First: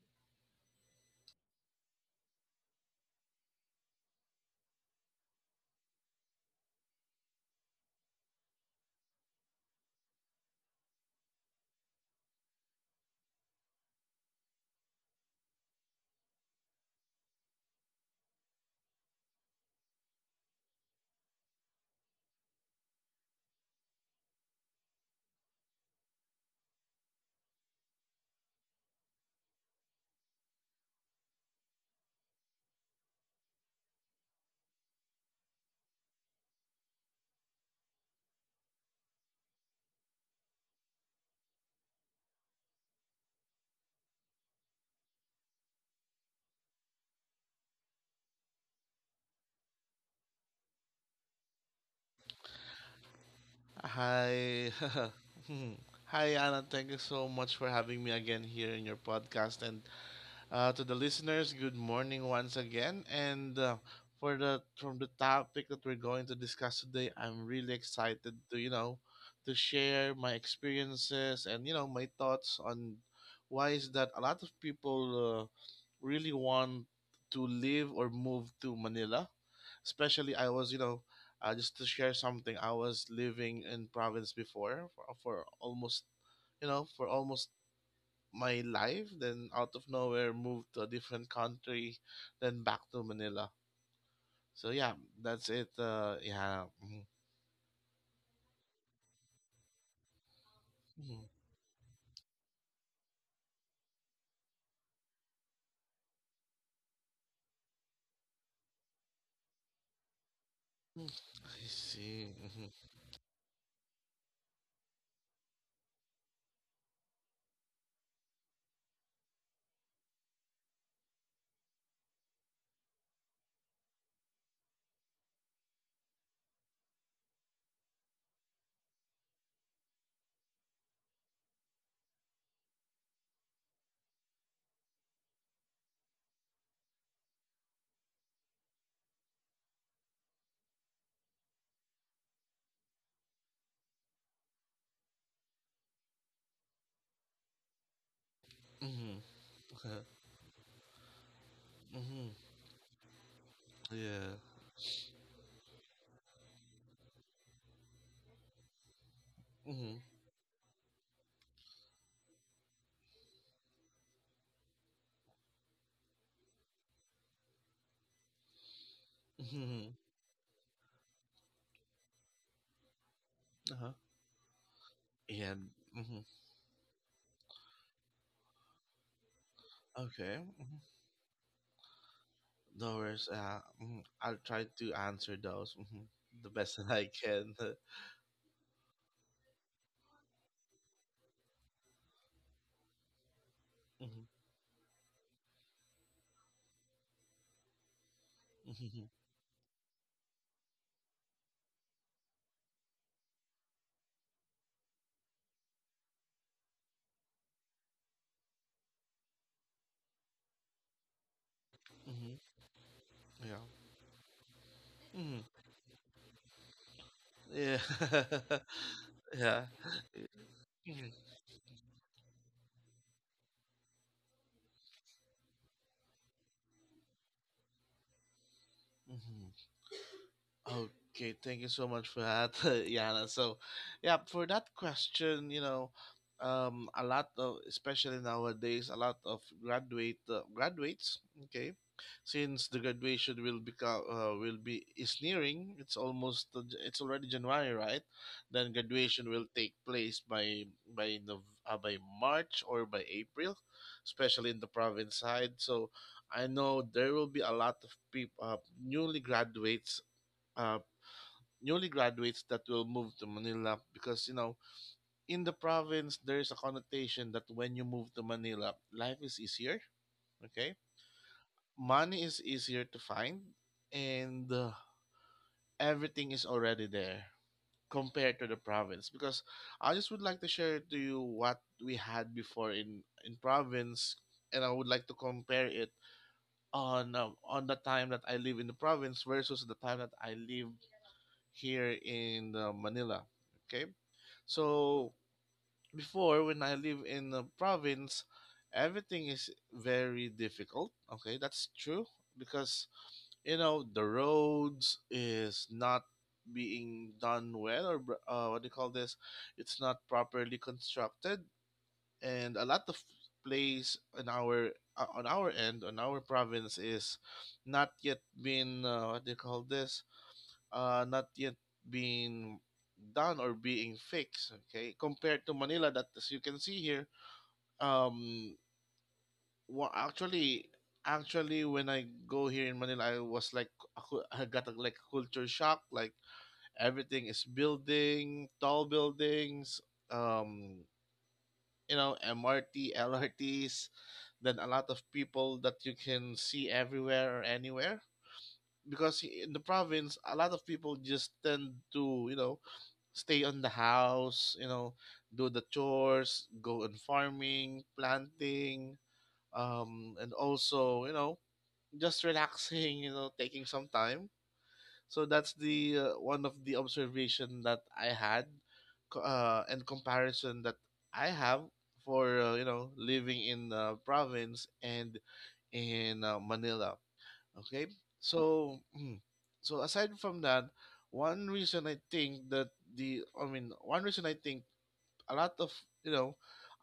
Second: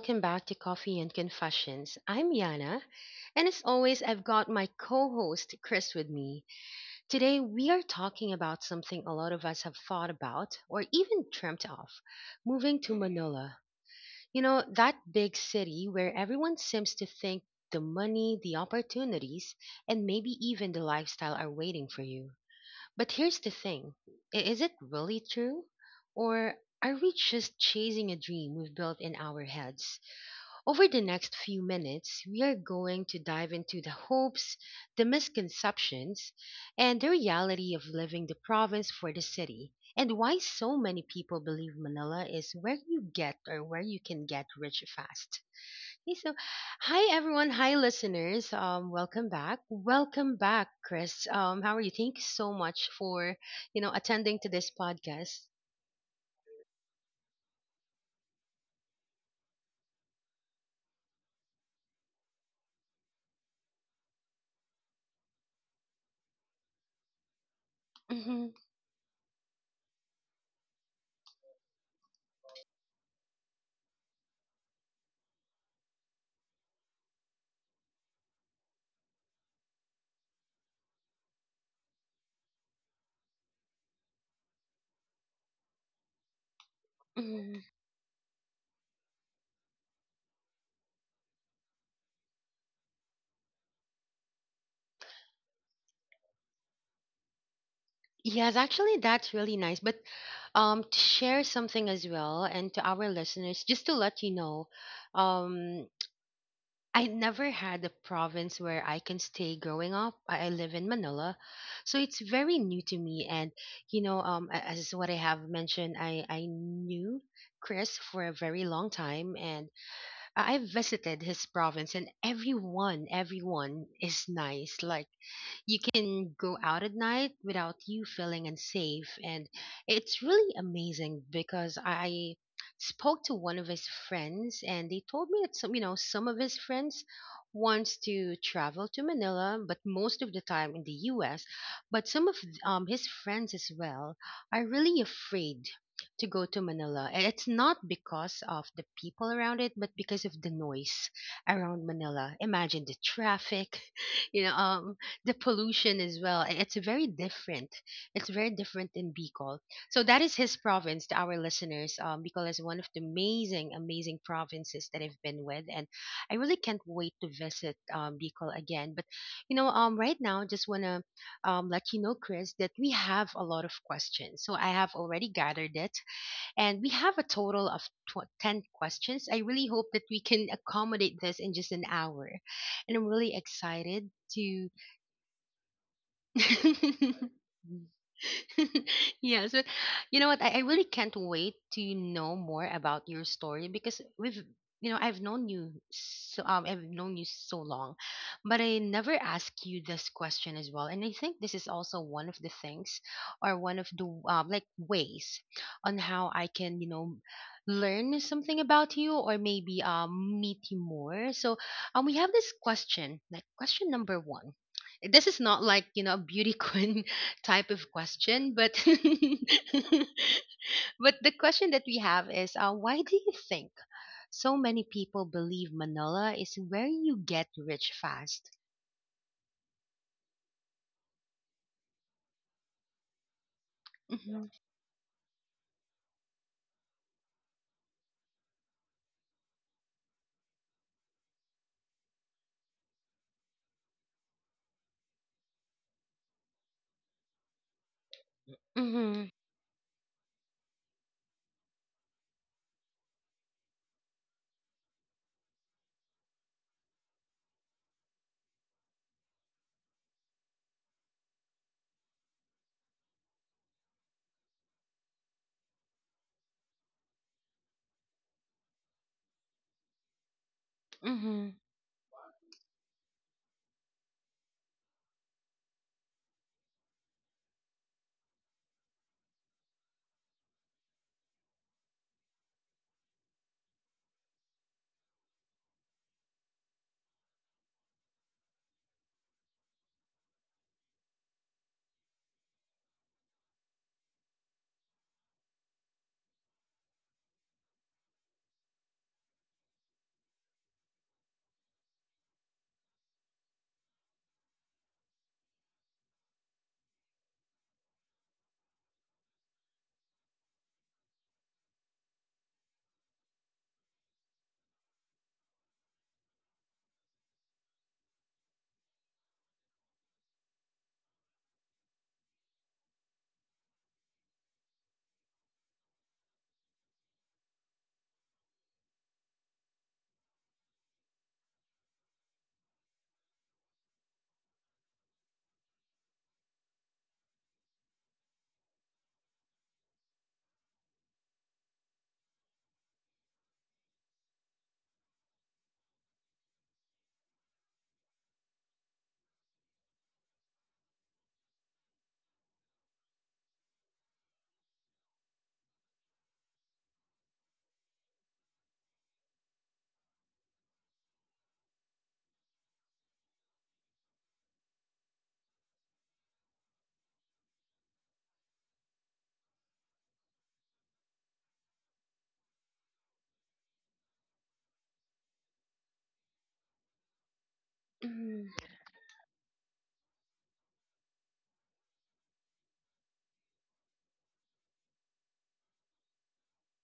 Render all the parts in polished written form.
welcome back to Coffee and Confessions. I'm Yana, and as always, I've got my co host Chris with me. Today, we are talking about something a lot of us have thought about or even dreamt of moving to Manila. You know, that big city where everyone seems to think the money, the opportunities, and maybe even the lifestyle are waiting for you. But here's the thing, is it really true? Or are we just chasing a dream we've built in our heads? Over the next few minutes, we are going to dive into the hopes, the misconceptions, and the reality of living the province for the city, and why so many people believe Manila is where you get, or where you can get rich fast. Okay, so, hi everyone, hi listeners. Welcome back, Chris. How are you? Thank you so much for attending to this Hi. podcast. Hmm. Hi, Anna. Thank you so much for having me again here in your podcast. And to the listeners, good morning once again. And for the from the topic that we're going to discuss today, I'm really excited hmm to to share my experiences and my thoughts on why is that a lot of people really want to live or move to Manila. Especially, I was, you know, just to share something, I was living in province before for almost, you know, for almost my life, then out of nowhere moved to a different country, then back to Manila. So yeah, that's it. Yeah. Mhm, Yes, actually, that's really nice. But to mhm, share something as well, and to our listeners, just to let you know, um, I never had a province where I can stay growing up. I live in mm Manila, I so it's see. very Mhm, new to me. And as what I have mentioned, I knew Chris for a very long time, and I visited his province, and everyone is nice. Like you can go out at night without you feeling unsafe. And it's really amazing because I spoke to one of his friends and they told me that some, some of his friends wants to travel to Manila, but most of the time in the US. But some of his friends as well are really afraid to go to Manila. And it's not because of the people around it, but mhm, because of the noise around Manila. Imagine the traffic, mhm, Yeah. you know, um, the pollution as well. And It's very different. It's very different in Bicol. So mhm, that is his province to our listeners. Bicol is one of the amazing provinces that I've been with, and I really can't wait to visit Bicol again. But mhm, right now, just wanna let you know, Chris, that we have a lot of Uh-huh. questions. So I have already Yeah. gathered it, mhm, and we have a total of ten questions. I really hope that we can Okay. Mhm. accommodate this in just an hour, and No I'm worries. really Mhm, excited I'll try to to answer those the best that I can. yes, but you know what? I really can't wait to know more about your story because Mhm, I've known you so long, but I mhm, never asked you this question as well. And I think this is also one of the things, or one of the like ways, on how I can, you know, learn something about you, or maybe meet you more. So we have mhm, this question, like Yeah. question number one. This is mhm, not like a beauty queen type Yeah. of question, but Yeah. Mhm, but the question that we have is, why do you think so many people believe Manila is where you get rich fast? mhm. Okay, thank you so much for that, Yana. So, yeah, Mm-hmm. for that question, you know, a lot of, especially nowadays, a lot of graduates. Okay, since the graduation will become will be is nearing. It's almost it's already January, right? Then Mm-hmm. graduation will take place by the by March or by April, especially in the province side. So, I know there will be a lot of people Uh, newly graduates that will move to Manila, because you know in the province there is a connotation that when you move to Manila life is easier. Okay, Mm-hmm. money is easier to find, and everything is already there, compared to the province. Because I just would like to share to you what we had before in province, and I would like to compare it on the time that I live in the province versus the time that I live here in Manila. Okay, so before when I live in the province, everything is very difficult. Okay, that's true, because you know the roads is not being done well or what do you call this? It's not properly constructed, and a lot of place in our on our end on our province is not yet been what do you call this, not yet being done or being fixed. Okay, compared to Manila, that as you can see here, um, well, actually, actually, when I go here in Manila, I was like, I got a, like, culture shock. Like everything is building, tall buildings, um, you know, MRT, LRTs, then a lot of people that you can see everywhere or anywhere, because in the province a lot of people just tend to you know stay on the house, you know, do the chores, go on farming, planting, and also you know just relaxing you know taking some time. So that's the one of the observation that I had, and comparison that I have for you know living in province and in Manila. Okay. Mm-hmm. So, so aside from that, one reason I think that one reason I think a lot of, you know,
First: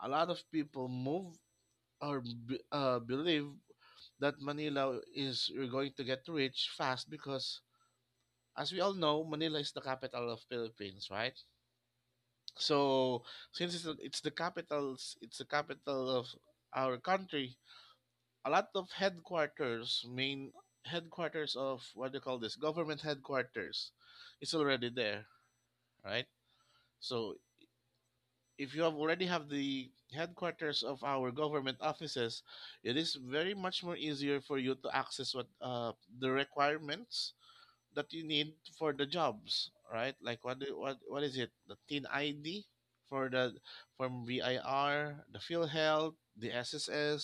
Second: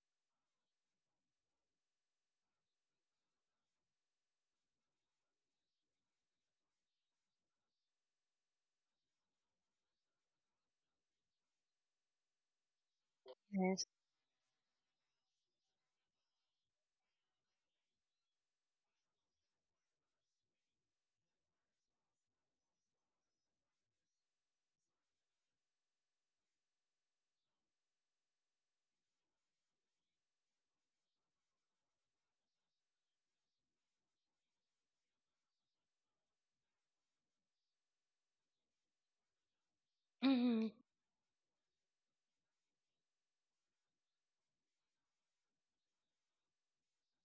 a lot of people move or believe that Manila is you're going to get rich fast, because, as we all know, Manila is the capital of Philippines, right? So since Yes. It's the capital of our country, a lot of headquarters, main headquarters of, what do you call this, government headquarters is already there, right? So if you have already have the headquarters of our government offices, it is very much more easier for you to access what the requirements that you need for the jobs, right? Like what Mm-hmm. do, what is it? The TIN ID, for the, from VIR, the PhilHealth, the SSS,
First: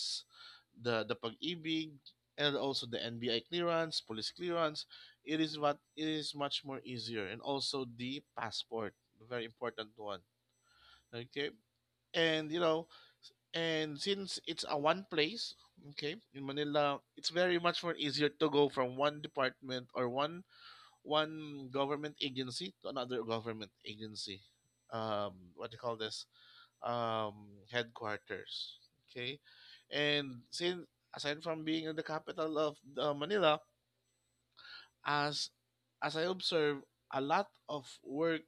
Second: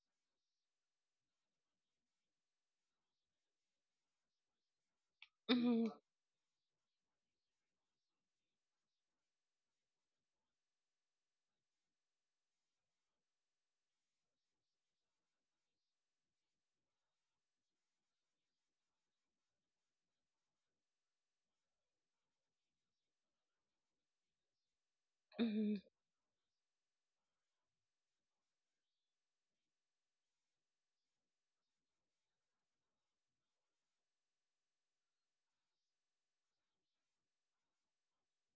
the pag-ibig, and also the NBI clearance, police clearance. Mm-hmm. It is much more easier, and also the passport, the very important one. Okay, and you know, and since it's a one place, okay, in Manila, it's very much more easier to go from one department or one government agency to another government agency. What do Mm-hmm. you call this? Headquarters. Okay, and since, aside from being in the capital of Manila, as I observe, a lot of work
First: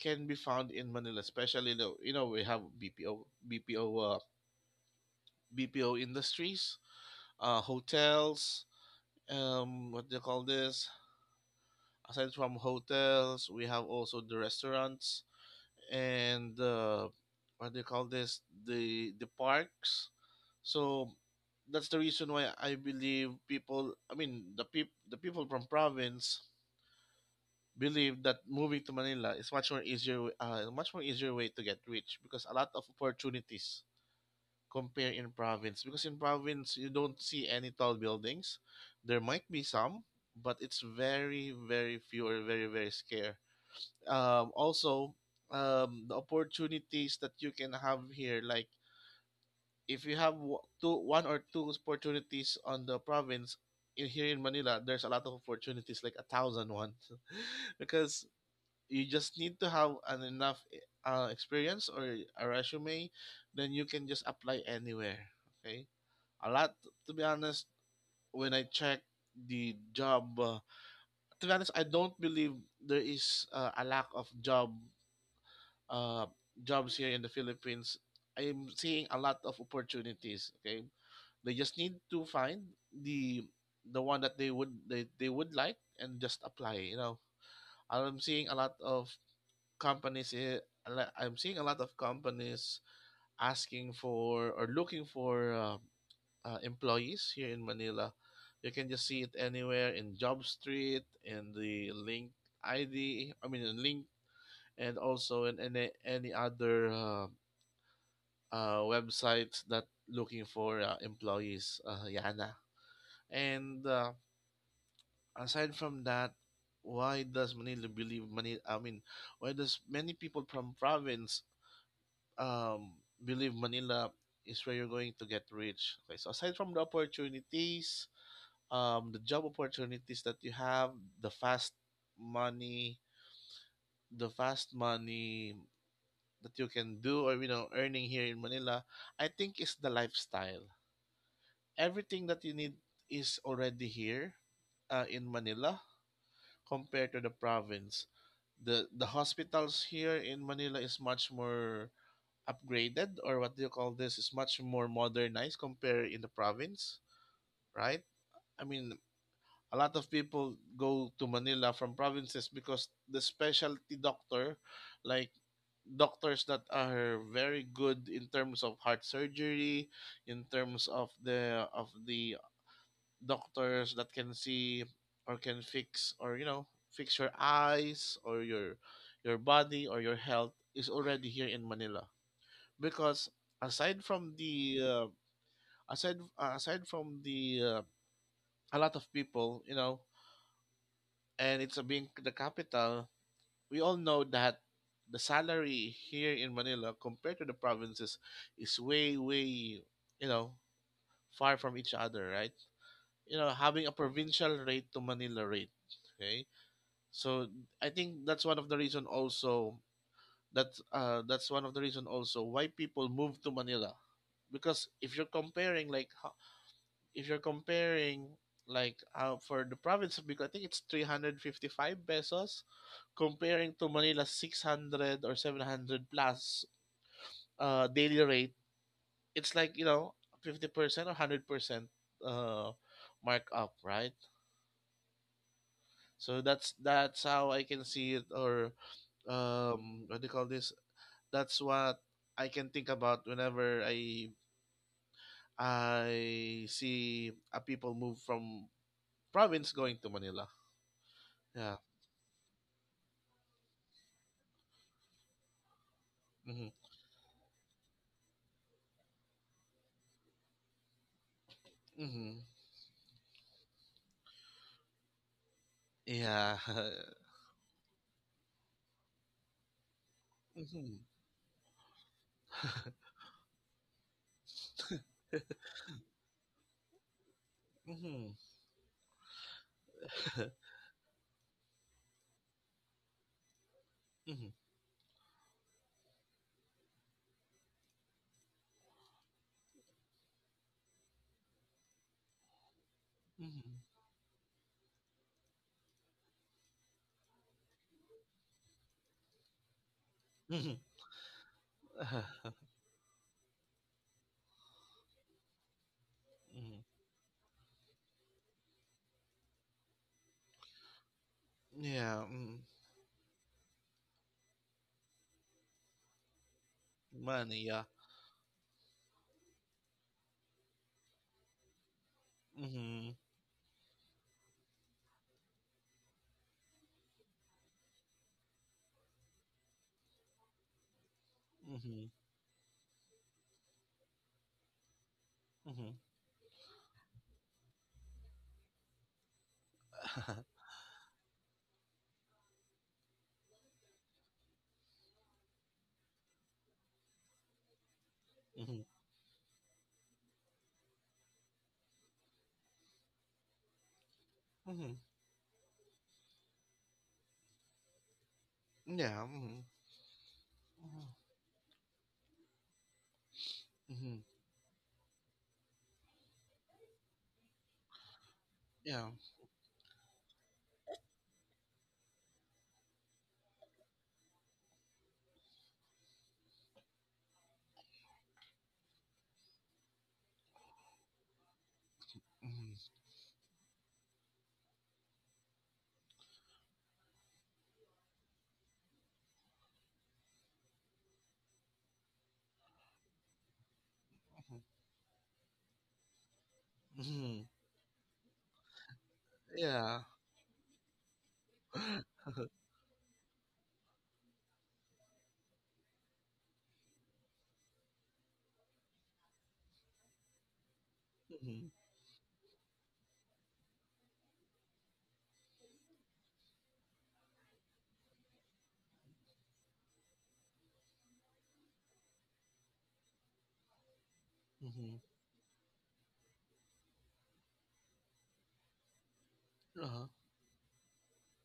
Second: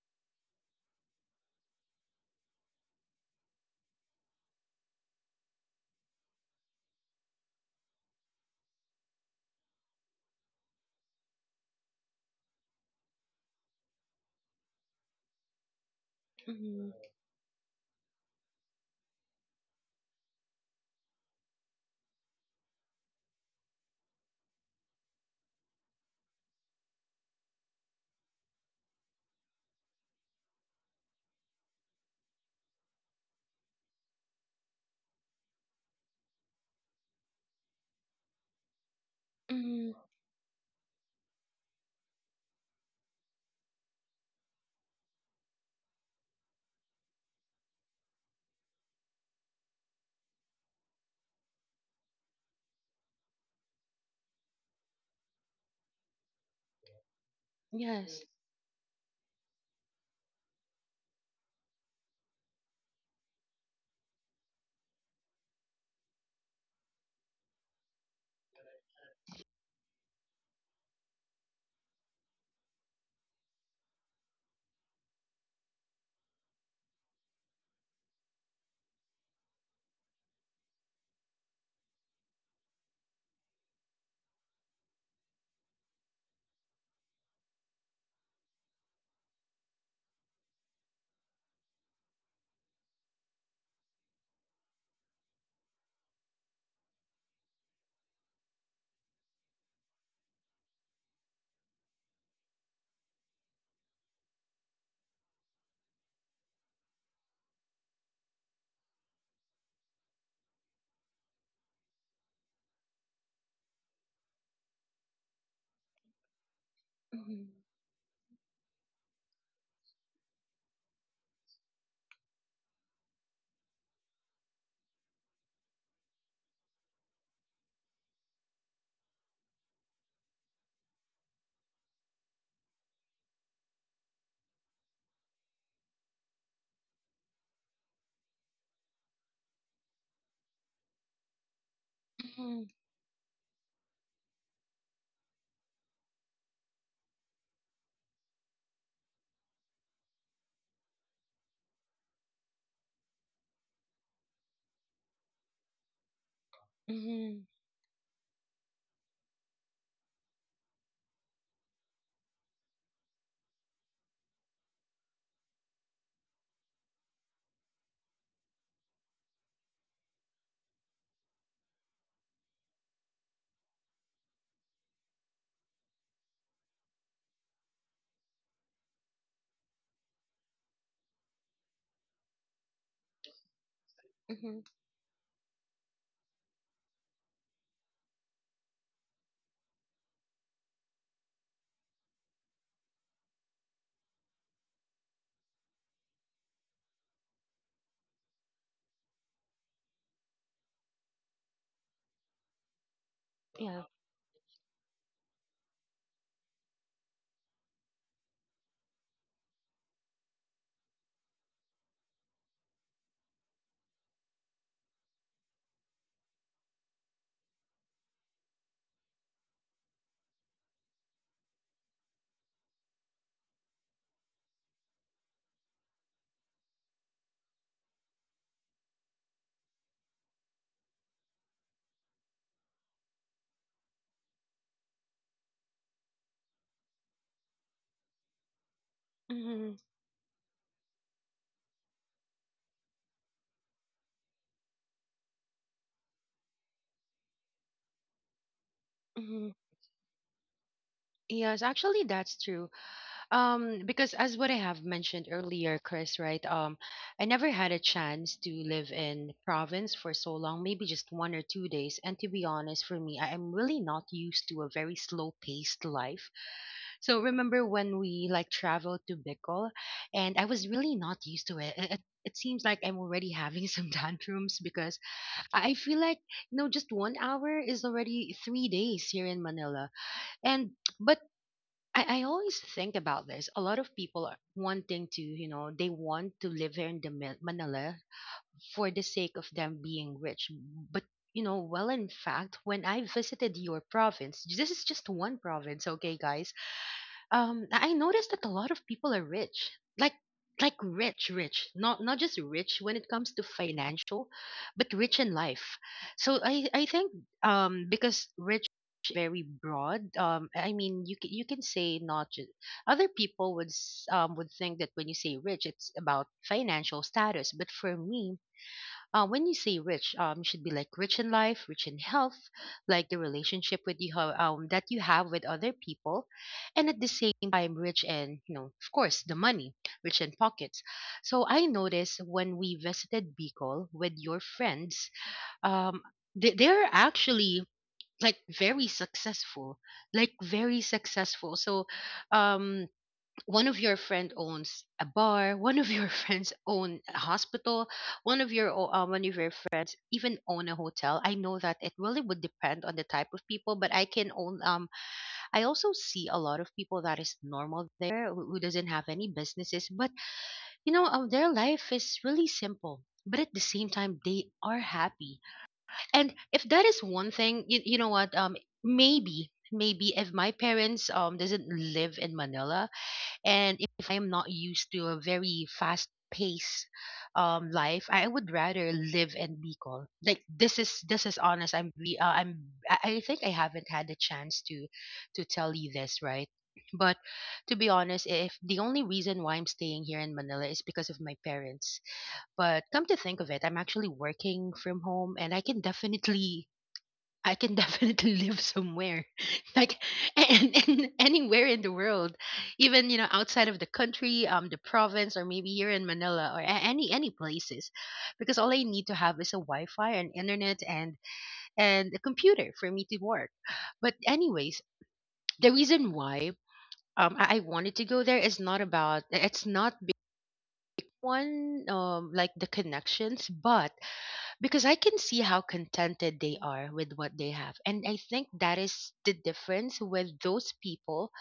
can be found in Manila, especially the, you know we have BPO industries, hotels. What do you call this? Aside from hotels, we have also the restaurants, and Mm-hmm. What do you call this, the parks. So that's the reason why I believe people, I mean the people from province believe that moving to Manila is much more easier way to get rich, because a lot of opportunities compare in province, because in province you don't see any tall buildings. There might be Mm-hmm. some, but it's very very few or very very scarce. Um, also, the opportunities that you can have here, like if you have w- two one or two opportunities on the province, in here in Manila there's a lot of opportunities, like a thousand one. Yes. Because you just need to have an enough experience or a resume, then you can just apply anywhere. Okay, a lot, to be honest, when I check the job, to be honest I don't believe there is a lack of uh, jobs here in the Philippines, I'm seeing a lot of opportunities. Okay, they just need to find the the one that they would like and just apply. You know, I'm seeing a lot of companies. eh, a I'm seeing a lot of companies asking for or looking for employees here in Manila. You can just see it anywhere in Job Street, in the link ID. I mean, in link and also in any other websites that looking for employees, Yana. And aside from that, why does Mm-hmm. Manila, I mean, why does many people from province um, believe Manila is where you're going to get rich? Okay, so aside from the opportunities, the job opportunities that you have, the fast money, the fast money that you can do or you know earning here in Manila, I think is the lifestyle. Everything that you need Mm-hmm. is already here in Manila, compared to the province. The hospitals here in Manila is much more upgraded, or what do you call this, is much more modernized compared in the province, Mm-hmm. right? I mean, a lot of people go to Manila from provinces because the specialty doctor, like doctors that are very good in terms of heart surgery, in terms of the doctors that can see or can fix, or you know fix your eyes or your body or your health, is already here in Manila, because aside from Mm-hmm. the aside from the a lot of people you know, and it's a being the capital, we all know that the salary here in Manila compared to the provinces is way, you know, far from each other, right? You know having a Yeah. provincial rate to Manila rate. Okay. So I think that's one of the reason also that, that's one of the reason also why people move to Manila, because if you're comparing like if you're comparing for the province of Bicol I think it's 355 pesos, comparing to Manila 600 or 700 plus daily rate, it's like you know 50% or 100% uh markup, right? So that's how I can see it, or Mm-hmm. What do you call this, that's what I can think about whenever I see a people move from Mm-hmm. province going to Manila. Yes, Yeah. actually, that's true. Because as what I have mentioned earlier, Chris, right? Mhm. I never had a chance to live in province for so long, maybe just one or two days. And to Mhm. be honest, for me, I am really not used to a very slow-paced life. Yeah. So remember when we like traveled to Bicol, and I was mhm. really not used to it. It seems like I'm already having some tantrums because I feel like just one hour is already mhm. three days here in Manila, and but I always think about this. A lot of people are Mhm. wanting to, you know, they want to live here in the Manila for the sake of them being rich. But you know, well, in fact, when I visited Mhm. your province, this is just one province, okay, guys, I noticed that a lot of people are rich. Like Mhm. Mhm. like rich, rich. Not just rich when it comes to financial, but rich in life. So I think because rich is very broad. You can, you can say Yeah. not just, Mm. other people would s- would think that when you say rich it's about financial status, Money. but Yeah. for me, when you say rich, you should be like rich in life, rich in health, like Mhm. the relationship with that you have with other people, and at the same time, rich in you know, of course, the money, rich in pockets. So I Mhm. noticed when we visited Bicol with your friends, Mhm. um, they, they're actually like very successful, Mhm. like Mhm. very successful. So, um, one of your friend owns a bar, one of your friends own a hospital, one of your friends even own a hotel. I know that it really would depend on the type of people, but I can own I also see a lot of people that is normal there, who doesn't have Yeah. any Mhm. businesses, but their life is really simple. But at the same Mhm. time, Mhm. they are happy. And if that is one thing, you know what? Yeah. Maybe if my parents doesn't live in Manila, and if I'm not used to a very fast paced life, I would rather live in Bicol. Like, this is, this is honest. I'm, Mhm. I think I haven't had a chance to tell you this, right? But to be honest, if the only reason why I'm staying here in Manila is because of my parents, but come to think of it, I'm actually Mhm. working from home, and I can definitely, Mhm. I can definitely live somewhere, Yeah. like and anywhere in the world, even you know outside of the country, the province, or maybe here in Manila, or any places, because all I need to have is a Wi-Fi and internet Mhm. and a computer for me to work. But anyways, the reason why I wanted to go there is not about, it's not big one like the connections, but because I Mhm. can see how contented they are with what they have. And I think that is the difference Uh-huh. with those people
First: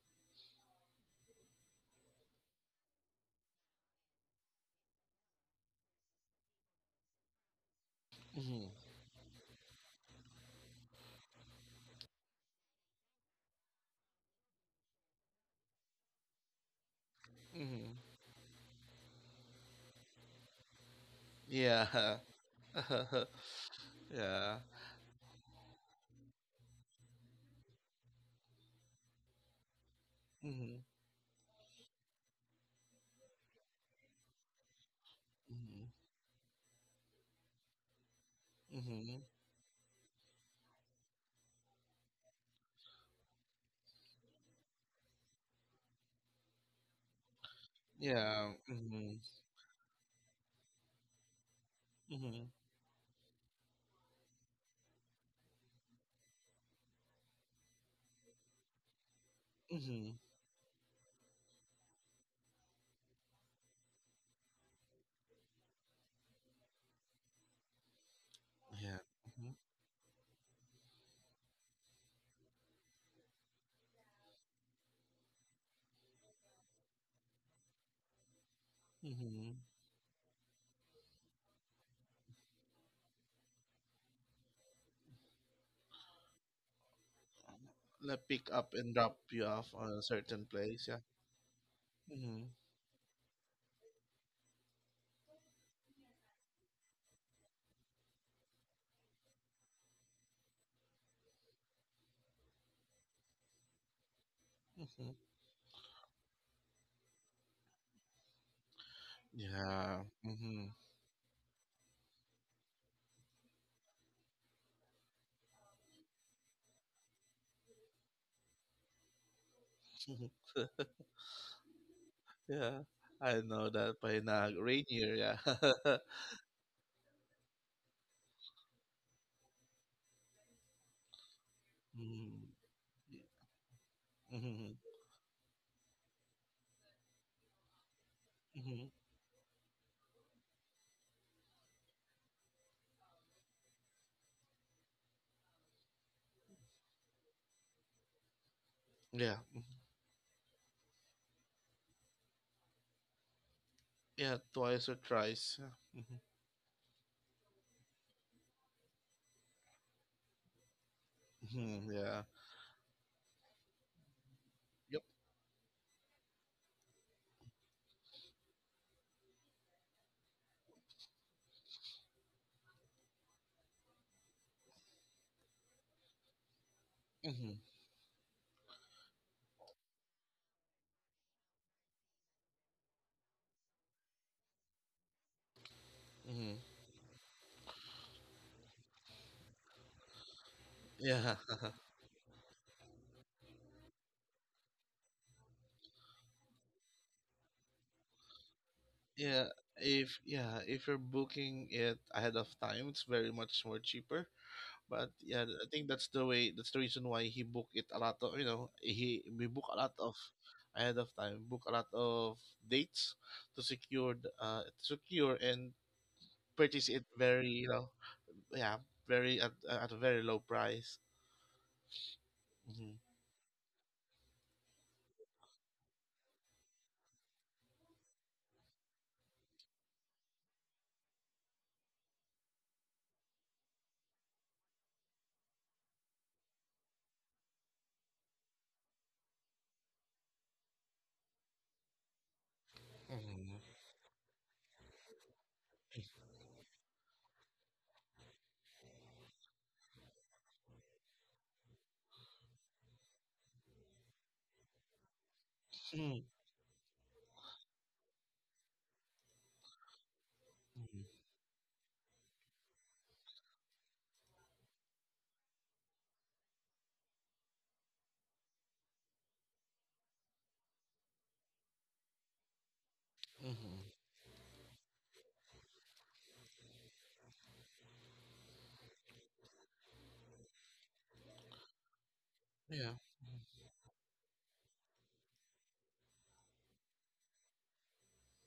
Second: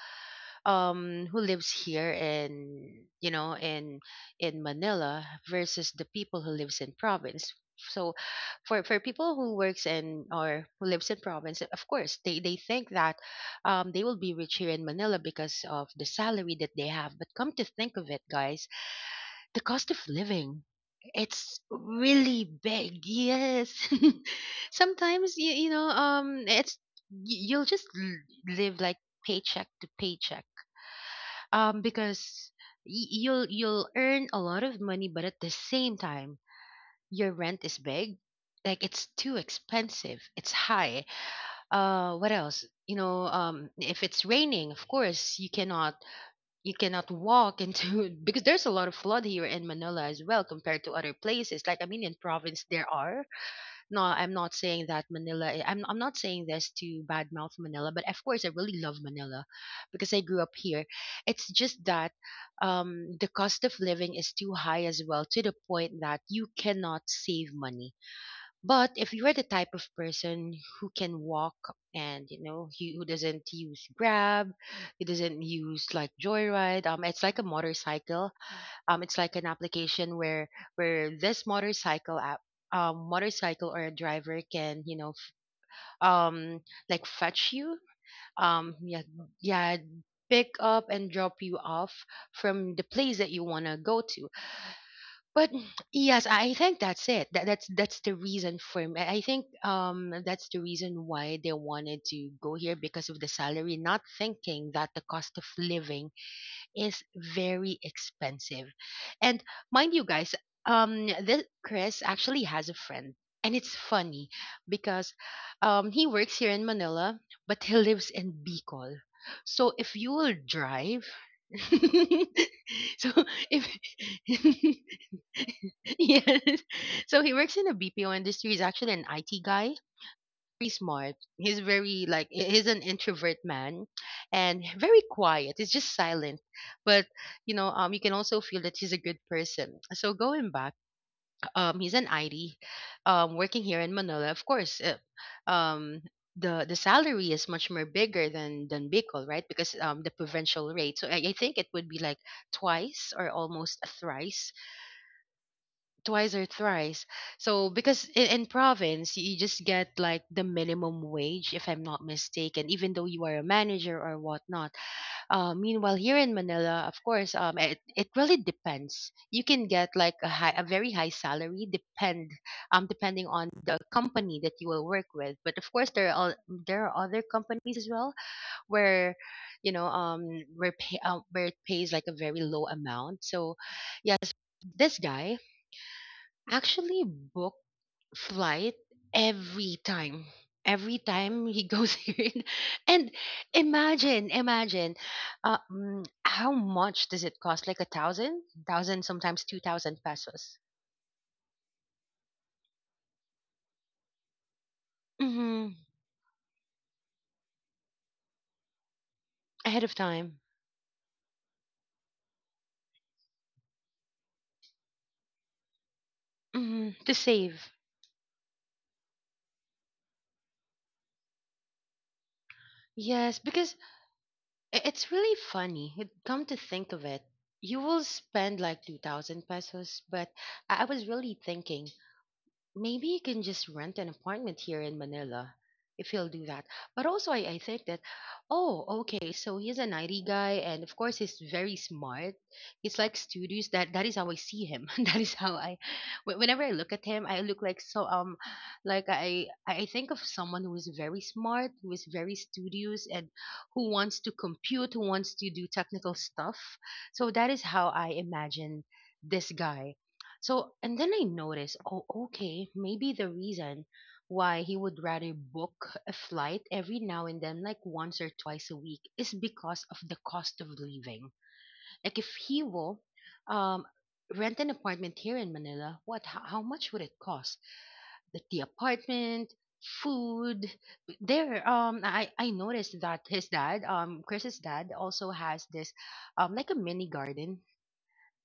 who lives here in in Manila versus the people who lives in province. So Mhm. For people who works in or who lives in province, of course, they think that they will be rich here in Manila because of the salary that they have. But come to Mm-hmm. think of it, guys, the cost of living, it's Yeah. really big. Yes. yeah. Sometimes it's you'll just live like paycheck to paycheck. Mm-hmm. Um, because you'll earn a lot of money, but at the Mm-hmm. same time your rent is big. Like it's Mm-hmm. too expensive. It's high. Uh, what else? You know if it's raining, of course you cannot, you cannot walk into because Yeah. there's a lot of Mm-hmm. flood here in Manila as well compared to other places. Like I mean, in Mm-hmm. province there are. No, I'm not saying that Manila, I'm not saying this to badmouth Manila, but of course I really love Manila because Mm-hmm. I grew up here. It's just that the cost of living is too high as well, to the point that you cannot save money, but Yeah. if you're the Mm-hmm. type of person who can walk and you know who doesn't use Grab, who doesn't use like Joyride. Um, it's like a motorcycle. It's like an Mm-hmm. application where this motorcycle app, motorcycle or a driver can you know um like fetch you, Like pick up and yeah, drop you off yeah, on a certain pick up place. Yeah. and drop you off Mm-hmm. from the place that you wanna go to, but yes, I think that's it. That, that's the reason for me. I think that's the reason why they wanted to go here because of the salary, not thinking that the Mm-hmm. cost of living is very expensive. And mind Yeah. you guys, Mm-hmm. This Chris actually has a friend, and it's funny because he works here in Manila but he lives in Bicol. So if you will drive yeah. so I know if that by now. Rainier. Yeah. yes, so he works in the BPO industry. He's actually an IT guy, very smart. He's very like mm-hmm. he's an introvert man, and Mm-hmm. very quiet. He's just silent, but you know, you can also feel that Mm-hmm. he's a good person. So going back, he's an ID, working here in Manila. Of course, um, the salary is much more bigger than Bicol, Yeah. right? Because the provincial rate. So I think it would be like twice or almost Yeah. thrice Twice or thrice. Yeah. Mm-hmm. twice or thrice. So because in province you just get like the minimum wage, if I'm Mm-hmm. not Yeah. mistaken, even though you are a manager or whatnot. Yep. Meanwhile, here in Manila, of course, it really depends. You can get like a high, a very high salary, depending on the company that you will work with. But of course, there are there are other Mm-hmm. companies as well where, you know, um, where it pays like a very low amount. So, yes, this guy Mm-hmm. actually booked flight every time. Every Yeah. time he goes here, and imagine, how much does it cost? Like a thousand, thousand, sometimes Yeah, 2,000 yeah, pesos. if you're booking it ahead of time, it's very much more cheaper. But yeah, I Mm-hmm. think that's the way. That's the reason why he booked it a lot of you know he we book a Ahead lot of of time. ahead of time, book a lot of dates to secure secure and purchase it, To very you save. know yeah, very at a very low price. Mm-hmm. Yes, because it's really funny. Come to think of it, you will spend like 2,000 pesos, but I was really thinking, maybe you can just rent an apartment here in Manila if he'll do that. But also, I think that, oh, okay, so he's an IT guy, and of course, he's very smart. He's like studious. Mm-hmm. That is how I see him. that is how I, wh- Whenever I look at him, I look like, so, like, I think of someone who is very smart, who is very studious, and who wants to compute, who wants to do technical stuff. So that is how I imagine this guy. So, and then Mm-hmm. I noticed, oh, okay, maybe the reason why he would rather book a flight every now and then, like once or twice a week, is because of the cost of living. Like, if he will Mm-hmm. um, rent an apartment here in Manila, what, how much would it cost? The apartment, food there. I Yeah. noticed that his Mm-hmm. dad, Chris's dad, also has this, like a mini garden,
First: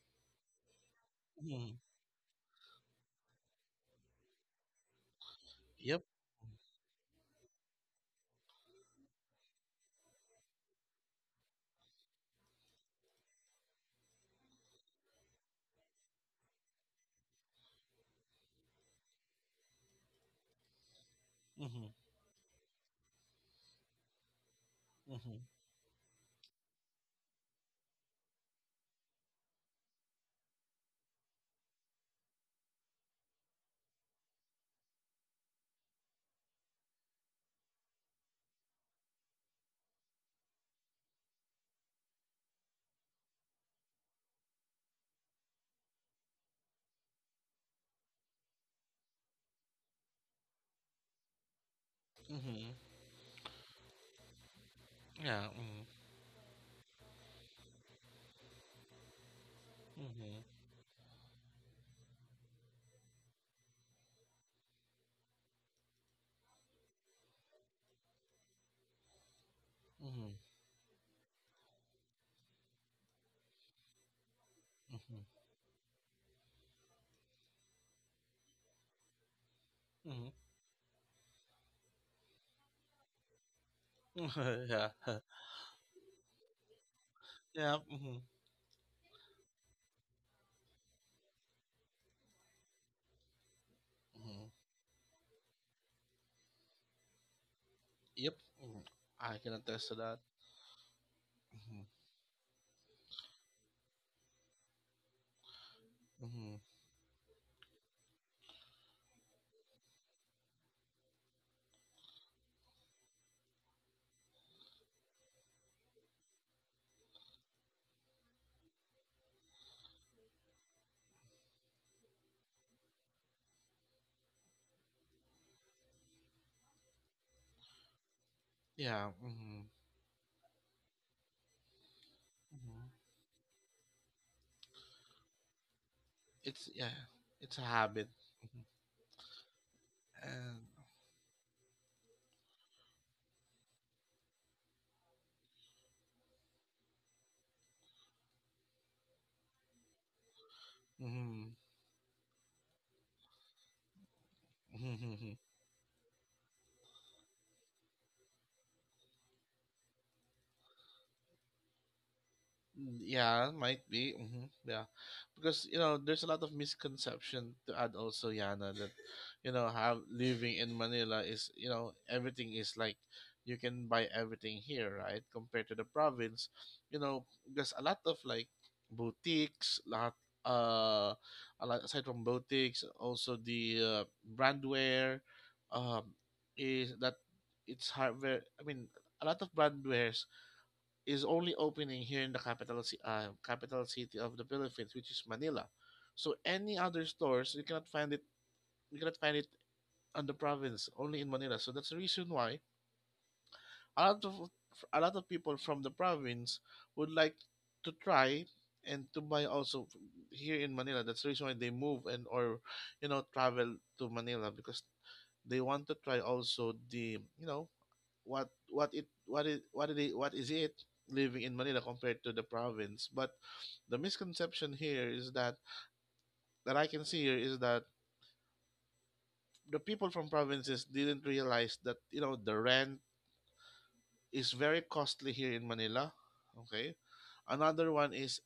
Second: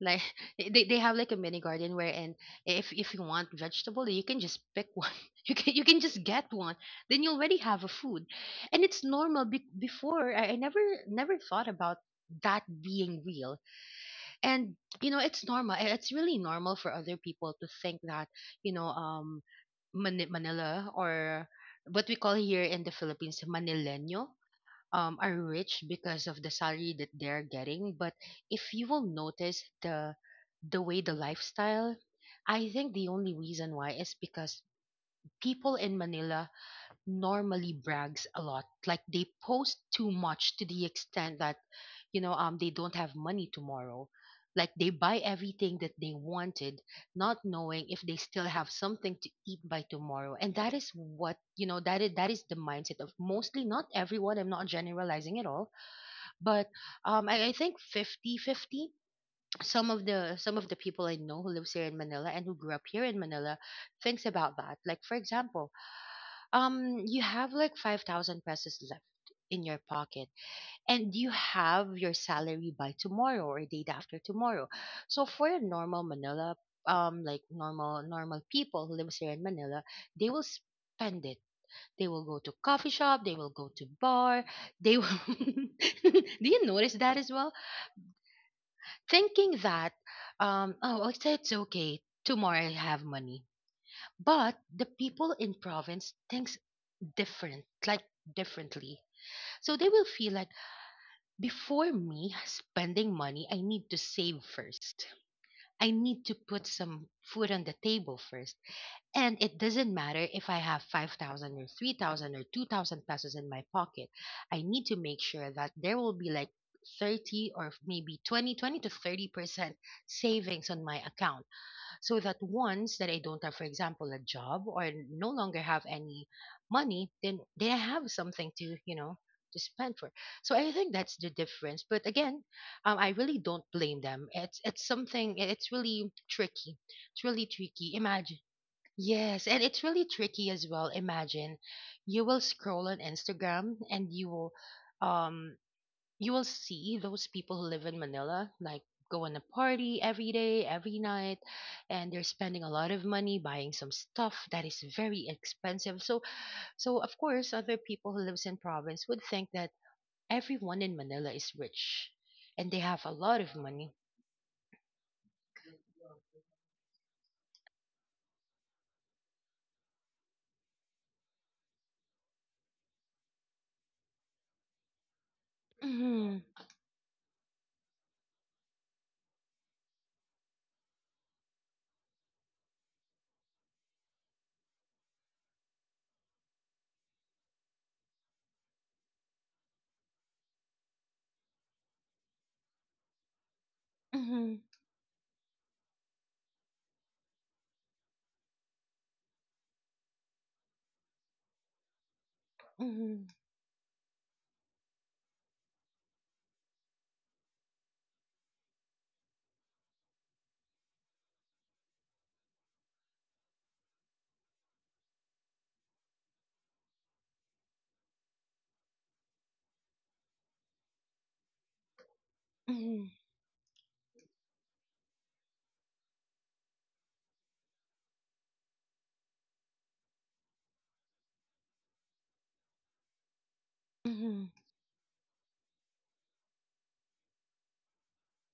like they have like a mini Mm-hmm. garden, where and if you want vegetable, you can just pick one. You can Yep. just get one, then you already have a food. And it's normal before I never thought about that being real. And you know it's normal, it's really normal for other people to think that you know um Manila, or Mm-hmm. what we call here in the Philippines, manileño, are Mm-hmm. rich because of the salary that they're getting. But if you will notice the way, the lifestyle, I think the only reason why is because people in Manila normally brags a lot. Like they post too much to the extent that they don't have money tomorrow. Like they buy everything that they wanted, not knowing if they still have something to eat by tomorrow. And that is what you know. That is the Mm-hmm. mindset of mostly, not everyone. I'm not generalizing Yeah. at all, Mm-hmm. but I think fifty-fifty. some of the Mm-hmm. some of the people I know who lives here in Manila and who grew up here in Manila thinks about that. Like, for example, you have like 5,000 pesos left in your pocket Mm-hmm. and you have your salary by tomorrow or day after tomorrow. Mhm. So for a normal Manila, like normal people who lives here in Manila, they Mhm. will spend it. They will go to coffee shop, they will go to bar, Yeah. they will do. You notice that as well? Yeah. Mhm. Thinking that, oh, it's okay, tomorrow I'll have money. Mhm. But the people in province thinks different like Yep. Mhm. differently. I can So they attest to will that. feel like, Mhm. before me spending money, I need to save first. I need to Mhm. put some food on the table first. And it doesn't matter if I have 5,000 or 3,000 or 2,000 pesos in my pocket. I need to make sure that there will be like 30 or maybe 20 to 30% savings on my account. So that once that I don't have, for example, a job or no longer have any money, then I have something to, you Yeah. know, to Mhm. spend for. So I think that's the difference. But again, Mhm. I really don't blame them. It's something, It's yeah. it's really It's a tricky. habit. Imagine. Mhm. Yes, and it's really tricky And. as well. Imagine, you will scroll on Instagram and um you will see those people who live in Manila, like going to party every day, every night, and they're spending a lot of money buying some stuff that is very Mhm. expensive. So of course other people who lives in province would think that everyone in Manila is rich and they Mm, have a lot yeah, of might money. be. Hmm, yeah, because you know there's a lot of misconception to add also, Yana, that you know have living in Manila is you know everything is like you can buy everything here, right? Compared to the Mhm. province, you know, there's a lot of like boutiques, lot uh, a lot aside from boutiques, also the brandware, um, is that it's hardware. I mean, a lot of brandwares is only opening here in the capital capital city of the Mhm. Philippines, which is Manila. So any other stores you cannot find it. You cannot find it on the province, only in Manila. So that's the reason why Mhm. a lot of a lot of people from the province would like to try and to buy also here in Manila. That's the reason why they move and or you know travel to Manila because they want to try also the you know what is it living in Manila compared to the province. Mhm. But the misconception here is that I can see here is that the people from provinces didn't realize that you know the rent Mhm. is very costly here in Manila. Okay, another one is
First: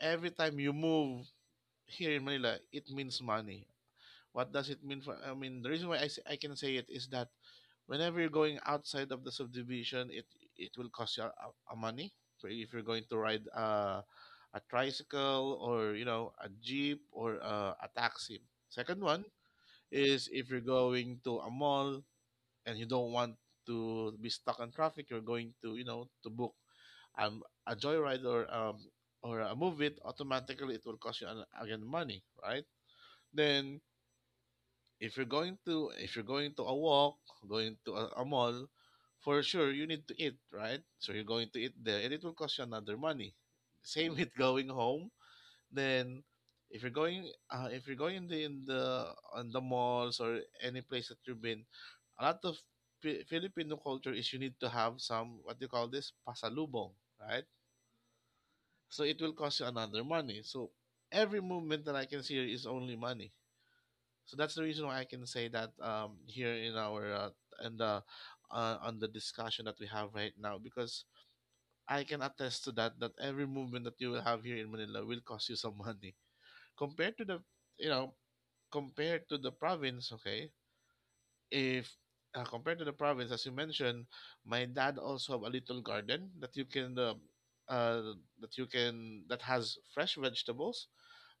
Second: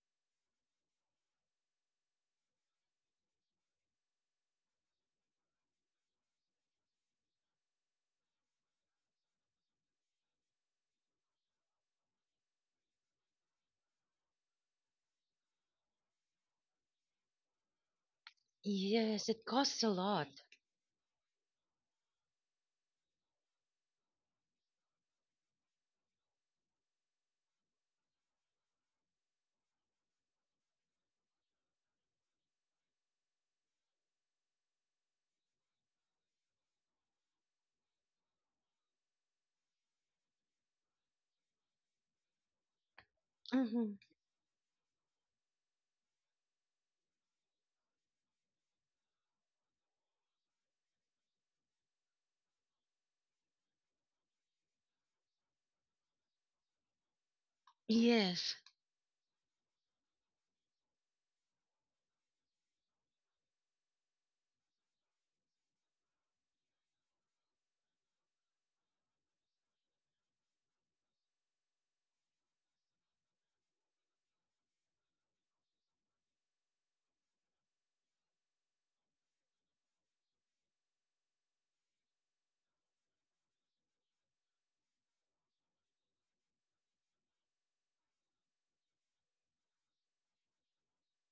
every time you move here in Manila, it means money. What does it mean for? I mean, the reason why I say, I can say it is that whenever you're going outside of the subdivision, it will cost you a money. So if you're going to ride a tricycle or you know a jeep or a taxi. Second one Yes, it costs a lot. is if you're going to a mall and you don't want to be stuck in traffic, you're going to to book a joyride or a movie. Automatically, it will cost you again money, right? Then if you're going to a walk, going to a mall, for sure you need to eat, right? So you're going to eat there, and it will cost you another money. Hmm. Same with going home. Then, if you're going in the on the malls or any place that you've been, a lot of Filipino culture is you need to have some what do you call this pasalubong, right? Yes. So it will cost you another money. So every movement that I can see here is only money. So that's the reason why I can say that here in our in the on the discussion that we have right now, because I can attest to that that every movement that you will have here in Manila will cost you some money compared to the you know compared to the province. Okay, if compared to the province, as you mentioned, my dad also have a little garden that you can. Uh, that you can that has fresh vegetables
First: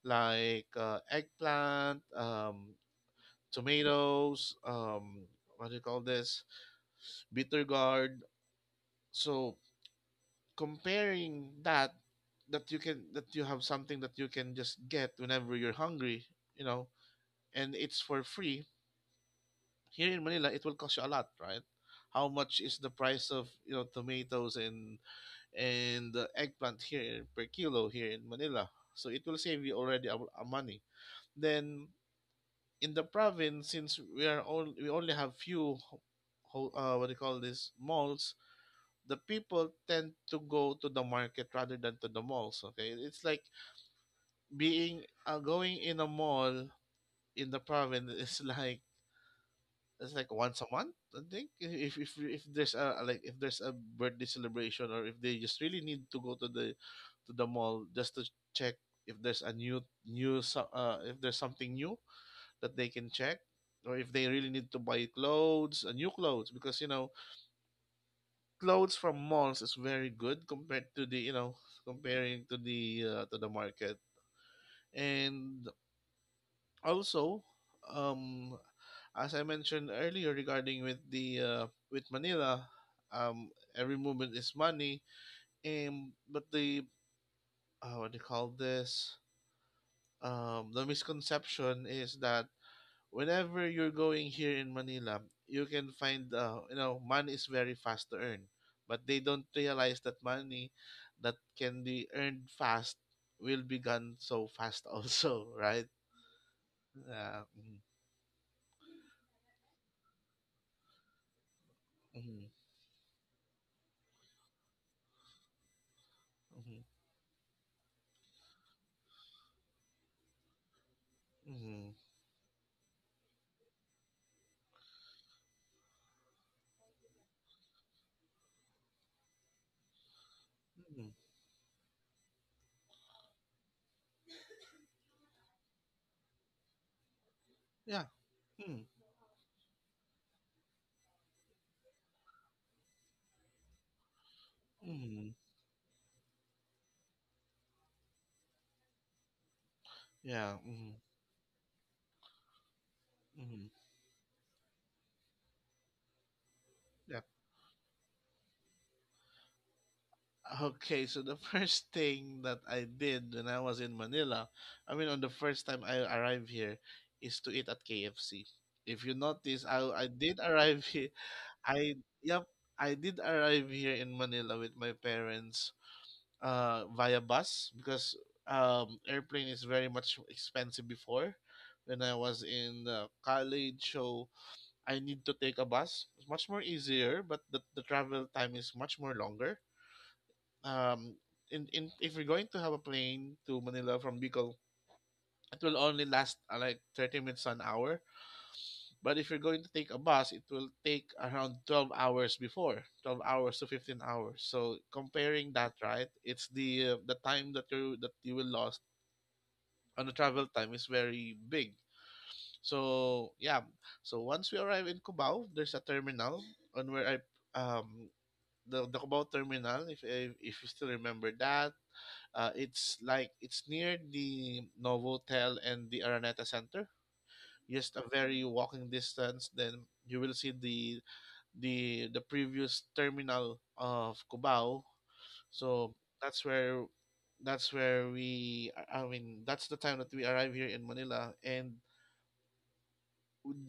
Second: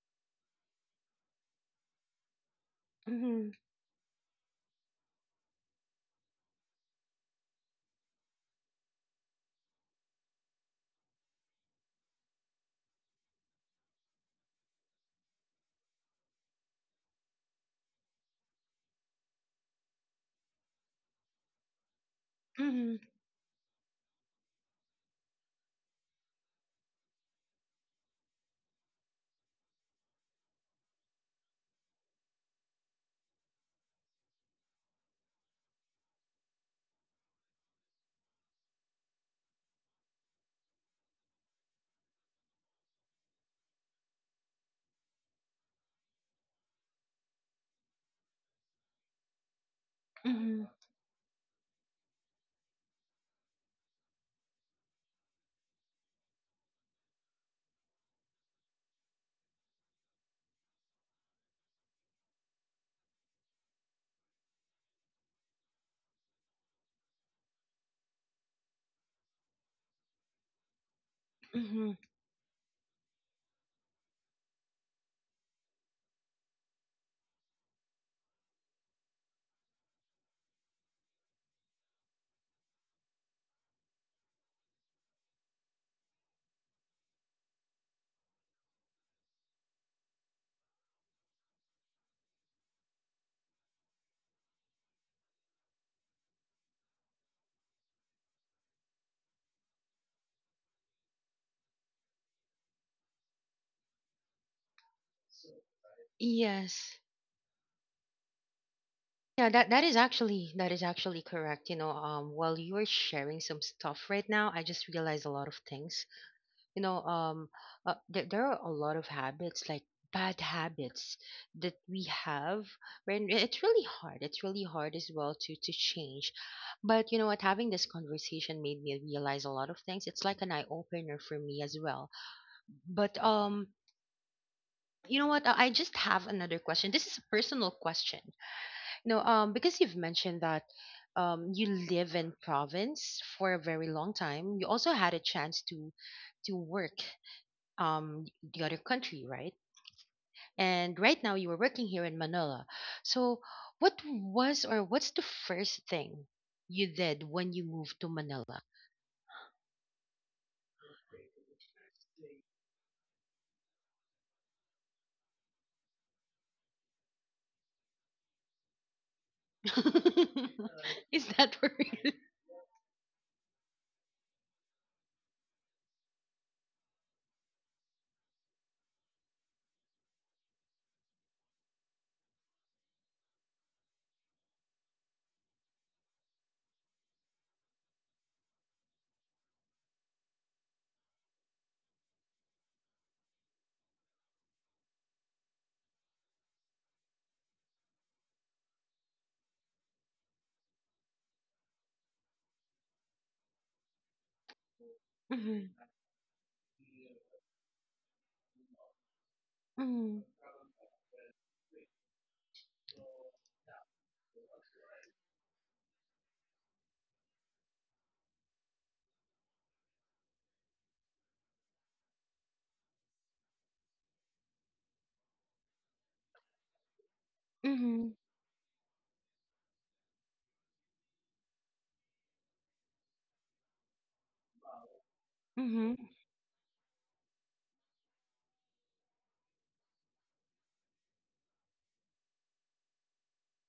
like eggplant, Hmm. tomatoes, what do you call this, bitter gourd. So comparing that, that you can that you have something that you can just get whenever you're hungry, you know, and it's for free. Here in Manila, it will cost you a lot, right? How much is the Hmm. price of you know tomatoes and the eggplant here per kilo here in Manila? So it will save you already a money. Then in the province, since we are all we only have few, what do you call this malls. The people tend to go to the market rather than to the malls. Okay, it's like being going in a mall in the province is like it's like once Hmm. a month. I think if there's a like if there's a birthday celebration or if they just really need to go to the mall just to check if there's a new new so- if there's something new that they can check or if they really need to buy clothes new clothes because you know clothes from malls is very good compared to the you know Hmm. comparing to the to the market and also um as I mentioned earlier regarding with the with Manila um every movement is money and but the what do you call this the misconception is that whenever you're going here in Manila, you can find money is very fast to earn, but they don't realize that money that can be earned fast will be gone so fast also, right? Yes. Yeah. Mm-hmm. Yeah, that is actually correct. You know, Mm-hmm. while you were sharing some stuff right now, I just realized a lot of things. you know um there are a lot of habits, like bad habits, Mm-hmm. that Mm-hmm. we have. When it's really hard as well to change. But you know what, having this conversation made me realize a lot of things. It's like an eye Mm-hmm. opener for me as well. But you know what, I just have another question. This is a personal Yeah. question. Mm-hmm. Because you've mentioned that, you live in province for a very long time, you also had a Mm-hmm. chance to work, um the other country, right? Yeah. Mm-hmm. And right now you were working here in Manila. So Mm-hmm. what was or what's the first thing you Yeah. did when you moved to Manila? Okay, so the first thing that I did when I was in Manila, I mean, on the first time I arrived here, is to eat at KFC. If you notice, I did arrive here. Is that I word? yep, I did arrive here in Manila with my parents, via bus because airplane is very much expensive before. When I was in college, so I need to take a bus. It's much more easier, but the travel time is much more longer um in if we're going to have a plane to Manila from Bicol, it will only last like 30 minutes an hour. But if you're going to take a bus, it will take around 12 hours before, 12 hours to 15 hours. So comparing Mhm, that, right, it's the time that you will lost on the mhm, travel time is very big. So yeah, so once we arrive in Cubao, there's a terminal on where I um the Cubao terminal if you still remember that. It's near the Novotel and the Araneta Center. Just a mhm, very walking distance. Then you will see the previous terminal of Cubao. So mhm. that's where that's where we I mean that's the time that we arrive here in Manila and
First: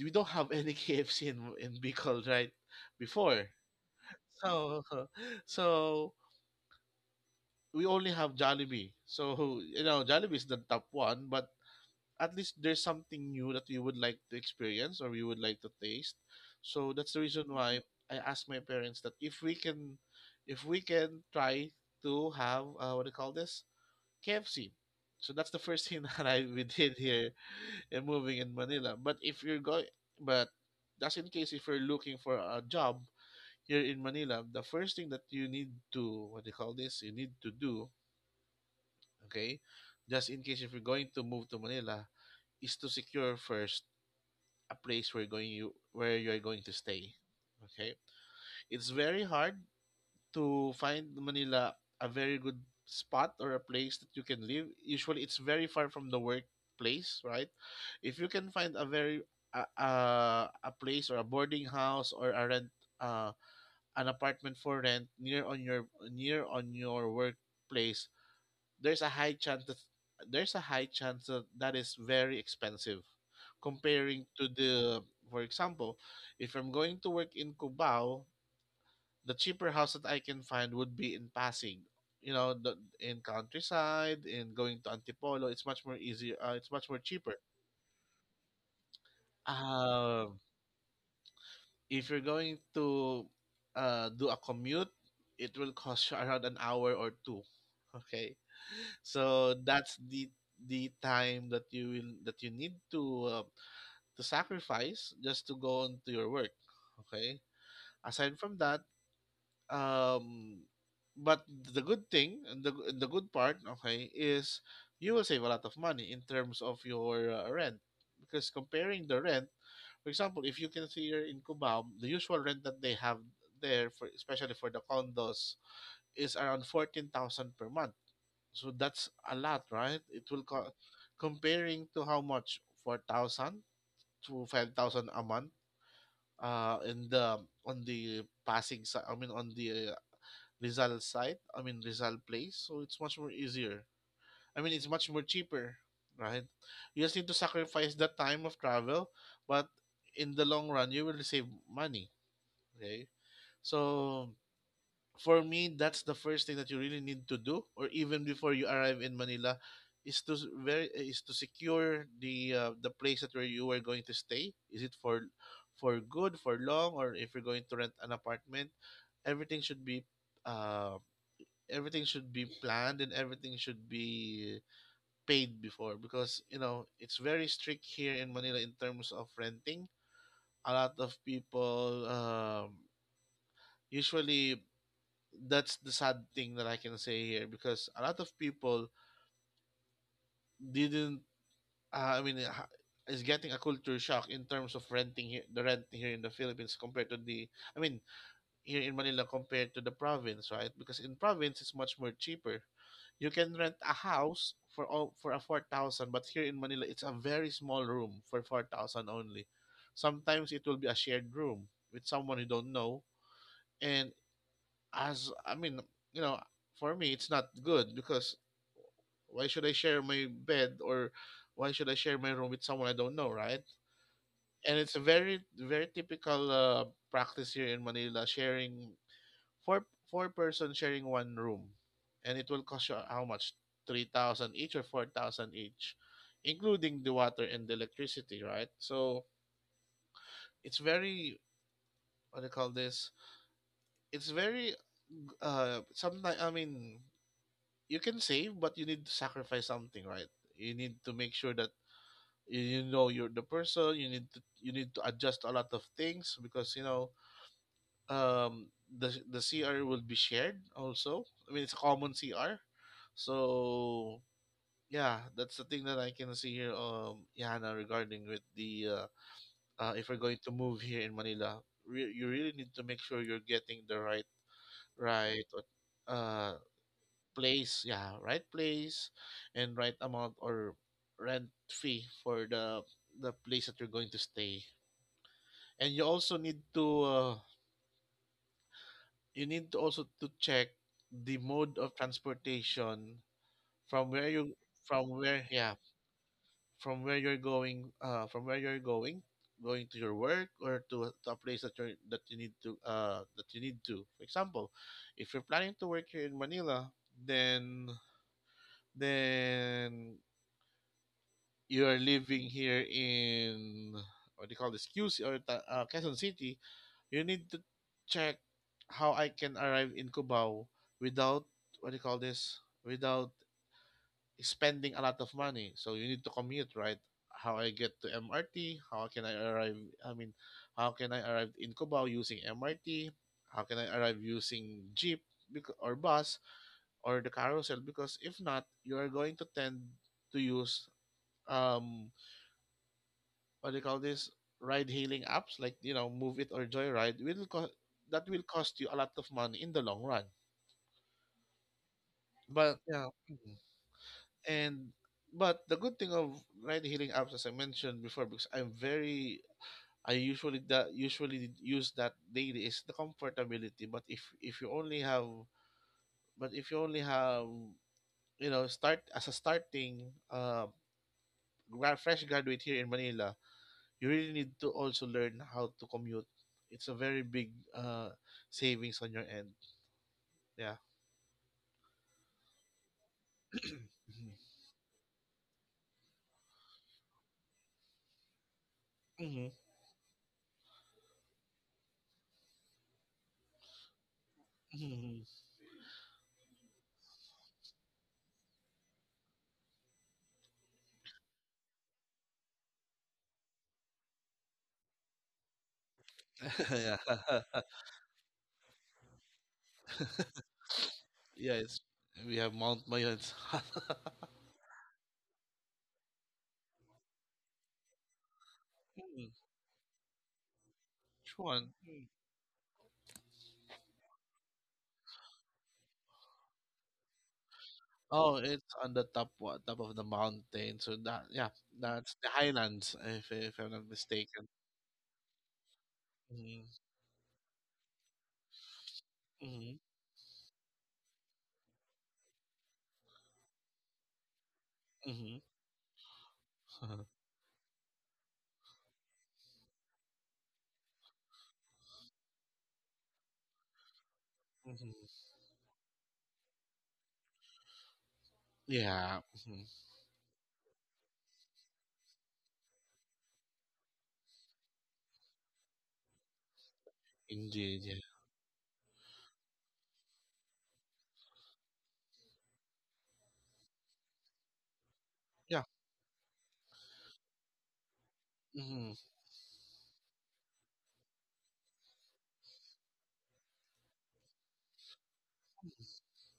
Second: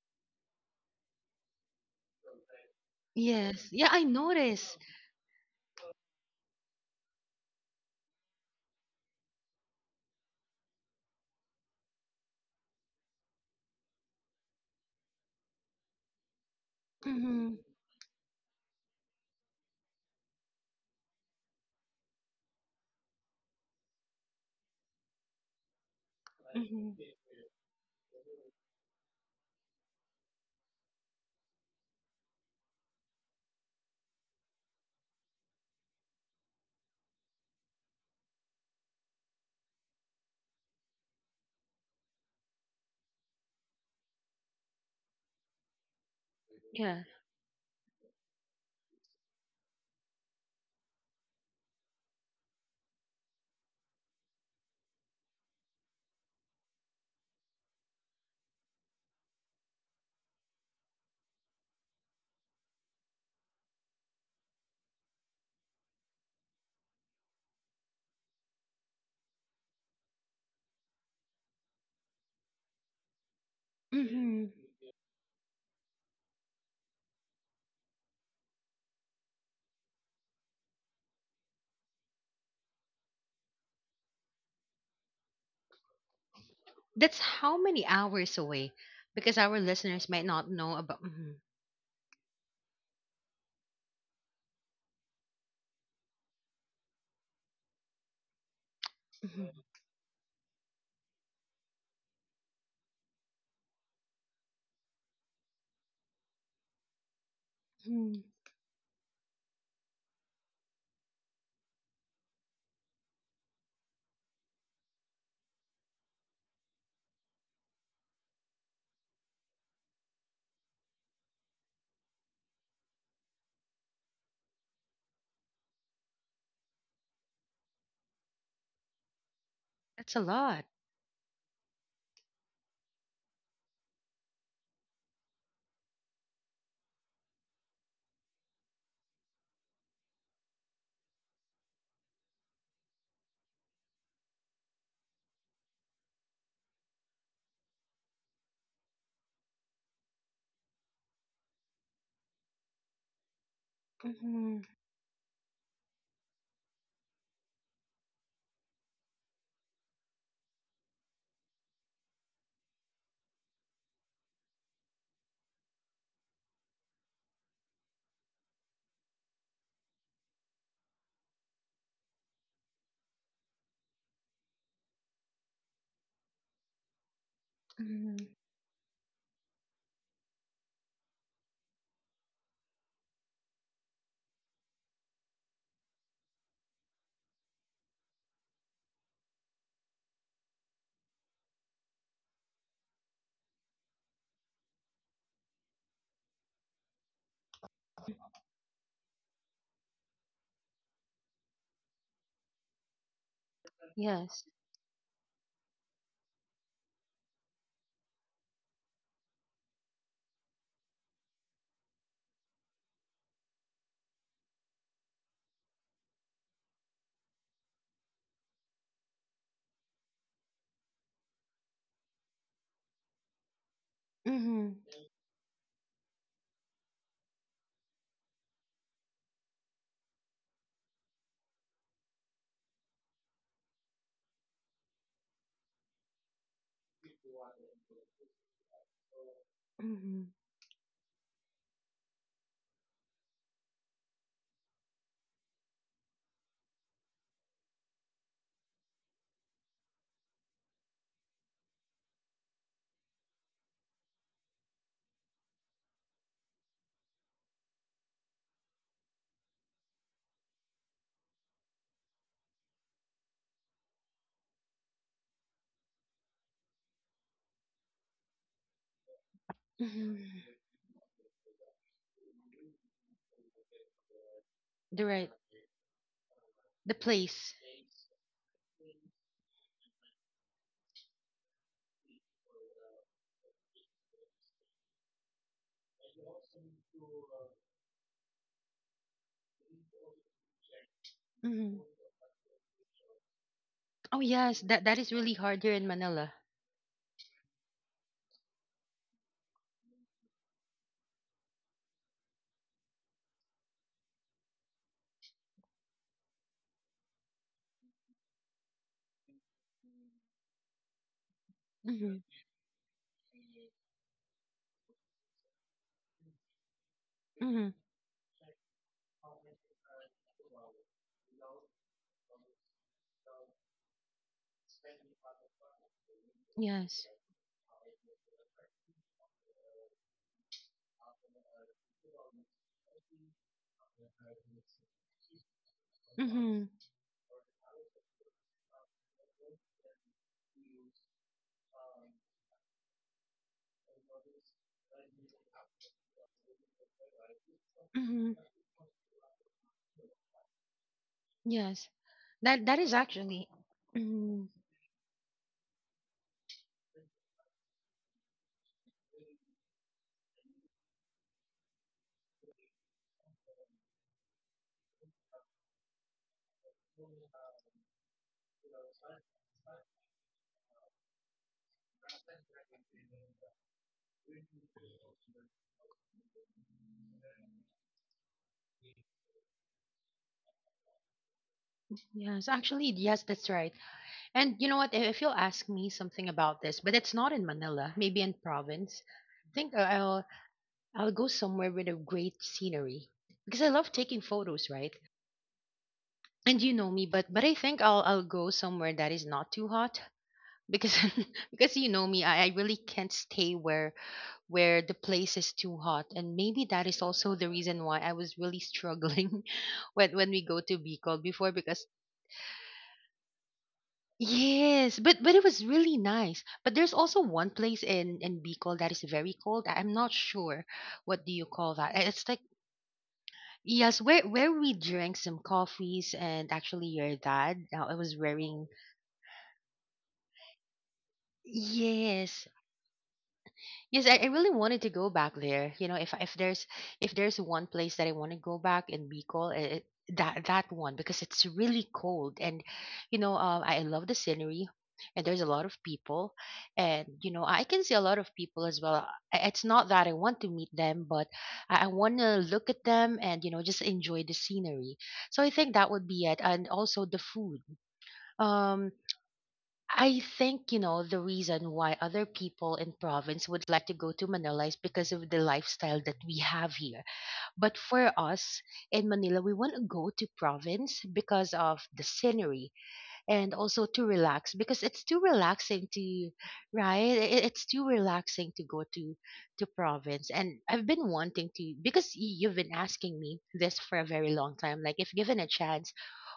we don't have any KFC in Bicol right before. Yes. Yeah, I noticed. So so we only have Jollibee. So you know Jollibee is the top one, but at least there's something new that we would like to experience or we would like to taste. So that's the reason Mm-hmm. why I asked my parents that if we can try to have what do you call this KFC. So that's the first thing that I we did Mm-hmm. here, in moving in Manila. But just in case if you're looking for a job here in Manila, the first thing that you need to what do you call this, you need to do, okay, just in case if you're going to move to Manila, is to secure first a place where you are going to Yeah. stay. Okay, it's very hard to find Manila a very good spot or a place that you can live. Usually, it's very far from the workplace, right? If you can find a very a, a, a place or a boarding house or a rent uh, an apartment for rent near on your workplace, there's a high chance that there's a high chance that is very expensive comparing Mm-hmm. to the for example, if I'm going to work in Cubao, the cheaper house that I can find would be in Pasig, you know, the, in countryside in going to Antipolo, it's much more easier, it's much more That's cheaper. how many hours away? Because our listeners might um not know about. Mm-hmm. if you're going to do a commute, it will cost you around an hour or two, okay. So Mm-hmm. that's the time that you will that you need uh, to sacrifice just to go on to your work. Okay. Mm-hmm. Aside from that, um, but the good thing and the good part, okay, is you will save a lot of money in terms of your rent because comparing the rent, for example, if you consider in Cubao, the usual rent that they have there for especially for the condos is around 14,000 per month, so that's a lot, right? That's a lot. Comparing to how much 4,000 to 5,000 a month. In the on the passing side, I mean on the Rizal side, I mean Rizal place. So it's much more easier. I mean it's much more cheaper, right? You just need to sacrifice that time of travel, but in the long run you will save money. Okay, so Mm-hmm. for me that's the first thing that you really need to do, or even before you arrive in Manila is to s- very is to secure the place that where you are going to stay, is it for good, for long, or if you're going to rent an apartment. Everything should be uh, everything should be planned, and everything should be paid before, because you know it's very strict here Mm-hmm. in Manila in terms of renting. A lot of people, usually, that's the sad thing that I can say here, because a lot of people didn't. I mean, is getting a culture shock in terms of renting here, the rent here in the Philippines compared to the. I mean, here in Manila compared to the province, right? Because in province it's much more cheaper. You can rent a Yes. house for a 4,000, but here in Manila it's a very small room for 4,000 only. Sometimes it will be a shared room with someone you don't know, and, as I mean, you know, for me, it's not good, because why should I share my bed, or why should I share my room with someone I don't know, right? And Mhm. it's a very, very typical practice here in Manila, sharing four four-person sharing one room, and it will cost you how much? 3,000 each or 4,000 each, including the water and the electricity, right? So Mhm. it's very, what do you call this? It's very, sometimes, I mean, you can save, but you need to sacrifice something, right? You need to make sure that you're the person. You need to adjust a lot of things, because you know the CR will be shared also. I mean, it's a common CR, so yeah, that's the thing that I can see here, Yana, regarding with the, if you're going to Mhm. move here in Manila. You really need to make sure you're getting the The right, right uh the place. place, yeah, right place, and right amount or rent fee for the place that you're going to stay. And you also need to, you need to also to check the mode Mhm. of transportation from Oh where you, yes, that from is really where, hard here yeah, in Manila. from where you're going, from where you're going, to your work, or to, to a place that you need to, that you need to, for example, if you're planning to work here in Manila, then, then you are Mhm. living here in, what do you call this QC, or Quezon City. You need to Mhm. check how I can arrive in Cubao, without what do you call this without spending a lot of money. So you need to commute, right? Yes. How I get to MRT? How can I arrive? I mean, how can I arrive in Cubao using MRT? How can I arrive using jeep, or bus, Mhm. or the carousel? Because if not, you are going to tend to use, um what do you call this ride hailing apps, like, move it or joyride, that Mhm. will cost you a lot of money in the long run. Yes. That But that is yeah. actually. Mhm. Mhm. and but the good thing of ride hailing apps, as I mentioned before, because I'm very, I usually, that usually use that daily, is the comfortability. But if, you only have, but if you only have, start as a starting, uh fresh graduate here in Manila, you really need to also learn how to commute. It's a very big savings on your end. Yeah. Yes, actually, yes, that's right. And you know what? If you'll ask me something about this, but it's not in Manila, maybe in province. Hmm. I think I'll go somewhere with a great scenery because I love taking photos, right? Hmm. And you know me, but I think I'll go somewhere that is not too hot because because you know me, I really can't stay where the place is too hot, and maybe that Yeah. is also the reason why I was really struggling when we go to Bicol before Yes. because We have Mount Mayans. yes. But it was really nice, but there's also one place in Bicol that is Mhm. very cold. I'm not sure what do Which you one? call that. Mm. It's like, yes, where we drank some coffees, and actually, your dad, I was Oh, wearing, it's on the top, top of the mountain. So that, yeah, that's the yes. highlands, if I'm not Yes, I mistaken. really wanted to go back there. You know, Hmm. If there's one place that I want to go back in Bicol, Hmm. it, that that one because it's really cold, and you know, I love the scenery, and Hmm. there's a lot of people, and you know I can see a lot of people as well. It's not that I want to meet them, but I want to look at them, and you know, just enjoy the scenery. Hmm. So I think that would be it, and also the food. Um, Yeah. Hmm. I think, you know, the reason why other people in province would like to go to Manila is because of the lifestyle that we have here. But Indeed. Yeah. for us in Manila, we want to go to province because of the scenery, and also to relax because it's too Yeah. relaxing to. It's too relaxing to go Hmm. To province, and I've been wanting to because you've been asking me this for a very long time, like, if given a chance,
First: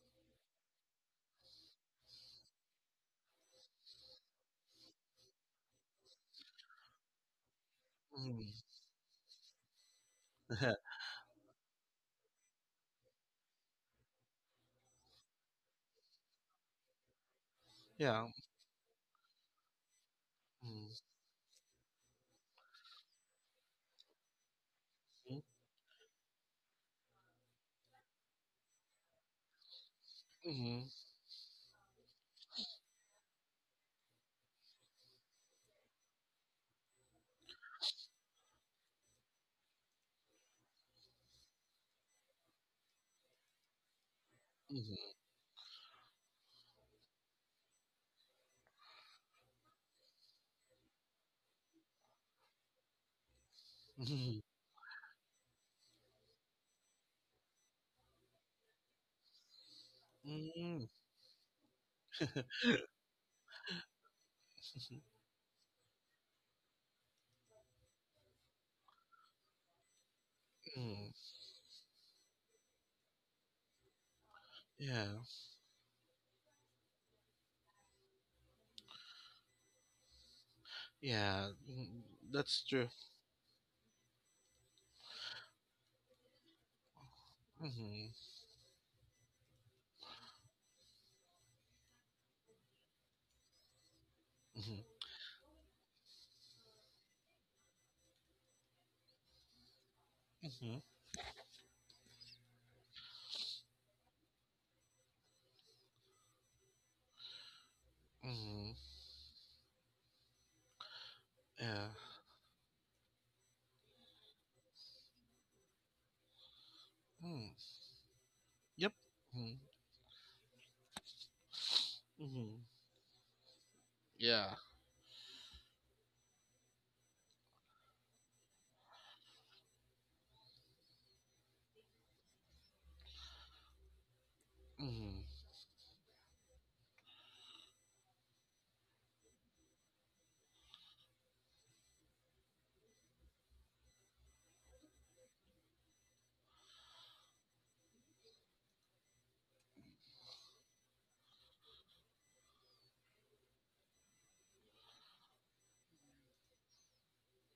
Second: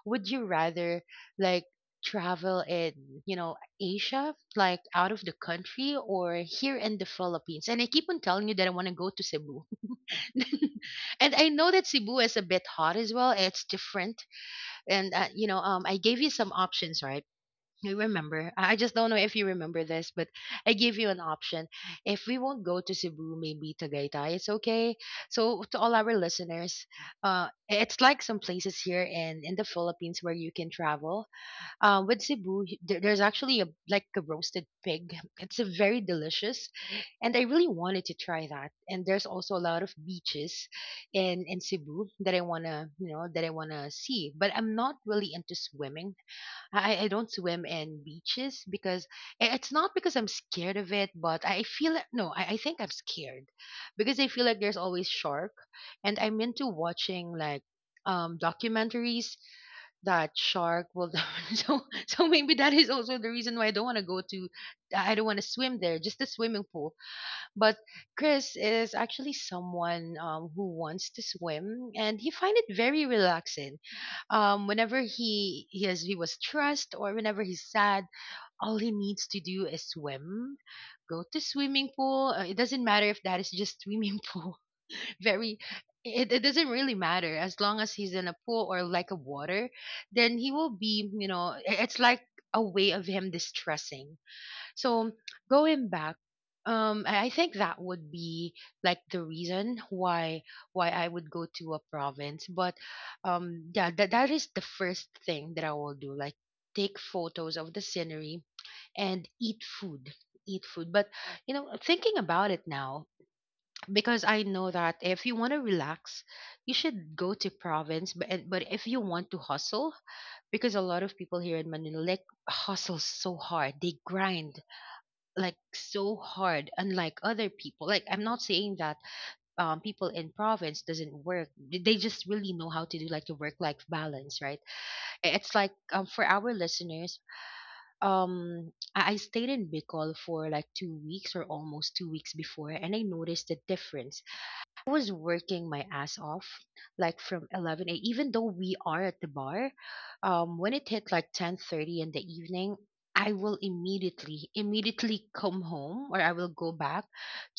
would you rather like travel in, you know, Asia, like out of the country, or here in the Philippines, and I keep on Hmm. telling you that I want to go to Cebu. And I know that Cebu is a bit hot as well, it's different. And you know, I gave you some options, right? I Yeah. remember. I just don't know if you remember this, but I give you an option. If we won't go to Cebu, maybe Tagaytay, it's okay. So to all our listeners, it's like some places here in the Philippines where you can Mhm. travel. With Cebu, there's actually a like a roasted pig. It's a very delicious, and I really wanted to try that. And there's also a lot of beaches in Cebu that I wanna that I wanna see. But I'm not Mhm. really into swimming. I don't swim in beaches because it's not because I'm scared of it, but I feel no, I think I'm scared because I Mhm. feel like there's always shark, and I'm into watching like documentaries that shark Mhm. will so so maybe that is also the reason why I don't want to go to Mhm. I don't want to swim there, just the swimming pool. But Chris is actually someone who wants Mhm. to swim, and he find it very relaxing. Um, whenever Yeah. he he has he was stressed or whenever he's sad, all he needs to do is swim, go to Yeah. swimming Mm. pool. It That's doesn't true. matter if that is just swimming pool. very, it doesn't really matter as long as he's Mhm. in a pool or like a water, then he will be it's like a way of him distressing. Mhm. So going back, I think that would be like the reason why Mhm. I would go to a province. But yeah, that is the first thing that I will do. Like take photos of the scenery Mhm. and eat food, eat food. But Yeah. thinking about it now, because I know that if you want to relax, you should go to Mm. province. But if Yep. you want to Mhm. hustle, because a lot of people here in Manila like Mhm. hustle so hard, they Yeah. grind like so hard, unlike other people. Like, I'm not saying that people in province doesn't work. They just really know how to do like a work life balance, right? Mhm. It's like, for our listeners, I stayed in Bicol for like 2 weeks or almost 2 weeks before, and I noticed the difference. I was working my ass off, like from 11 a. Even though we are at the bar, when it hit like 10:30 in the evening, I will immediately come home, or I will go back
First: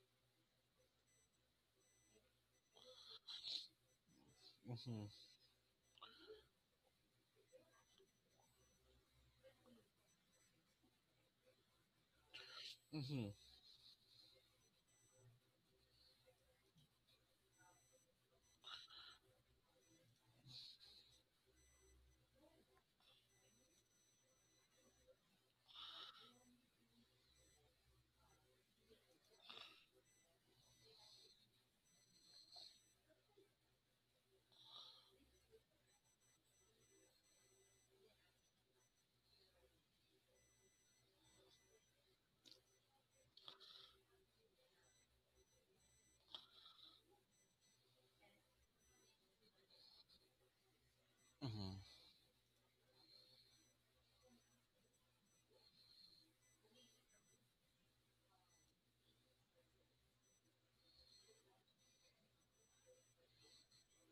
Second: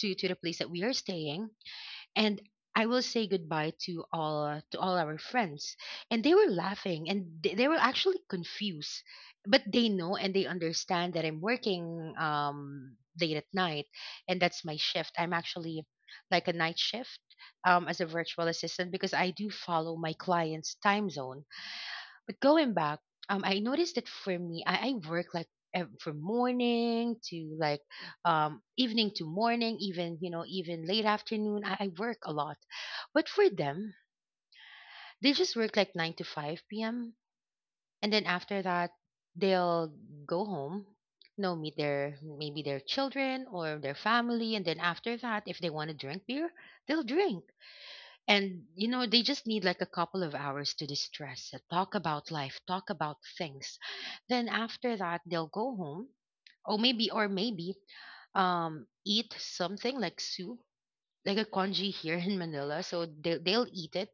to the place that we are staying, and I will say goodbye to all Mhm. our friends. And they were laughing, and they were actually confused, but they know and they understand that I'm working Mhm. late at night, and that's my shift. I'm actually like a night shift as a virtual assistant because I do follow my client's time zone. But going back, I noticed that for me, I work like from morning to like evening to morning, even even late afternoon. I work a lot, but for them, they just work like 9 to 5 p.m., and then after that, they'll go home. You know, meet their maybe their children or their family, and then after that, if they want to drink beer, they'll drink. And you know, they just need like a couple of hours to distress, Mhm. talk about life, talk about things. Then after that, they'll go home, or maybe, eat something like soup, like a congee here in Manila. So they'll eat it,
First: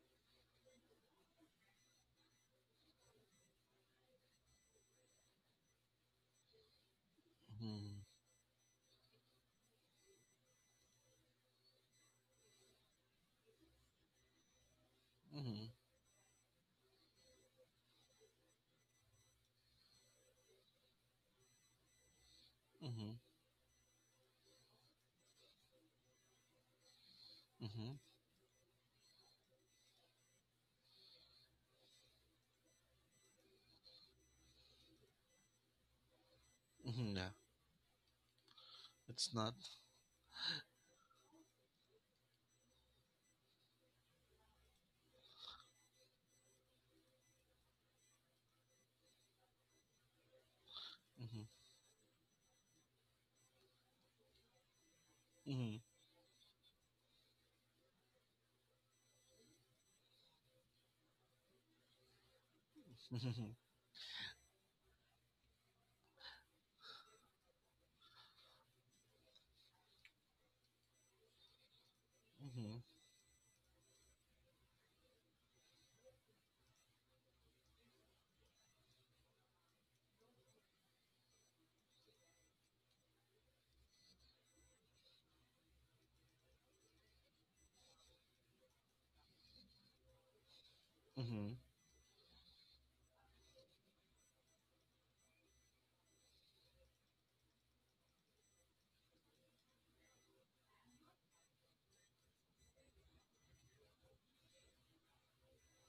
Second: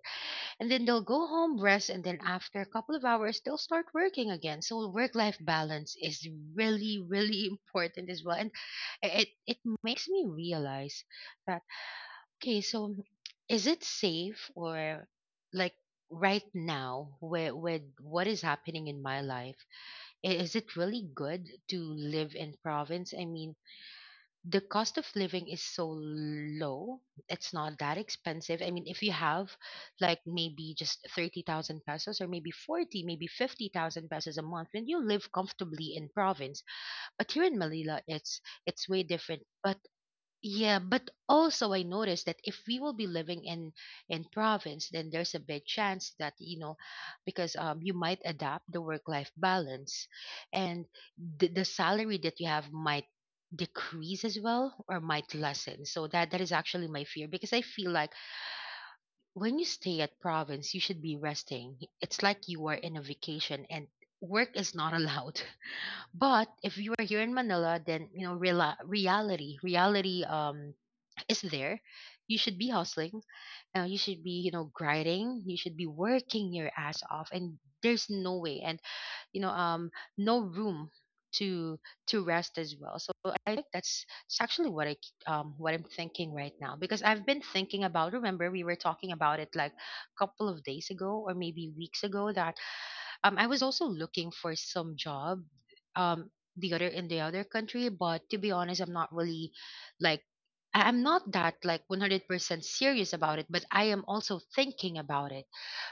and then they'll go home, rest, and then after a couple of hours, they'll start working again. So work life balance is really, really Mhm. important as well, and it makes me realize that okay, so is it safe, or Mhm. like right now with what is happening in my life, is it really good to live in province? Mhm. I mean, the cost of living is so low. It's not Mhm. that Mhm. expensive. I mean, if you have like maybe just 30,000 pesos, or maybe 40, maybe 50,000 pesos a month, then you live comfortably in province. Yeah, But here in Manila, it's way it's different. not. But yeah, but also I noticed that if we will be living in province, then there's a big chance that you know, because you might adapt the work life balance, and Mhm. the salary that you have might decrease as well, or might Mhm. lessen. So that is actually my fear because I feel like when you stay at province, you should be resting. It's like you are in a Mhm. Mhm. vacation, and work is not allowed. But if you are here in Manila, then you know, real reality is there, you should be Mhm. hustling. You should be, you know, grinding. You should be working your ass off, and there's no way, and you know, no room to to rest as well. So I think that's it's actually what I what I'm thinking right now, because I've been thinking about. Remember, we were talking about it like a couple of days ago, or Mhm. maybe weeks ago, that I was also looking for some job um the other in the other country, but to be honest, I'm not really like I'm not that like 100% serious about it, but I am also thinking about it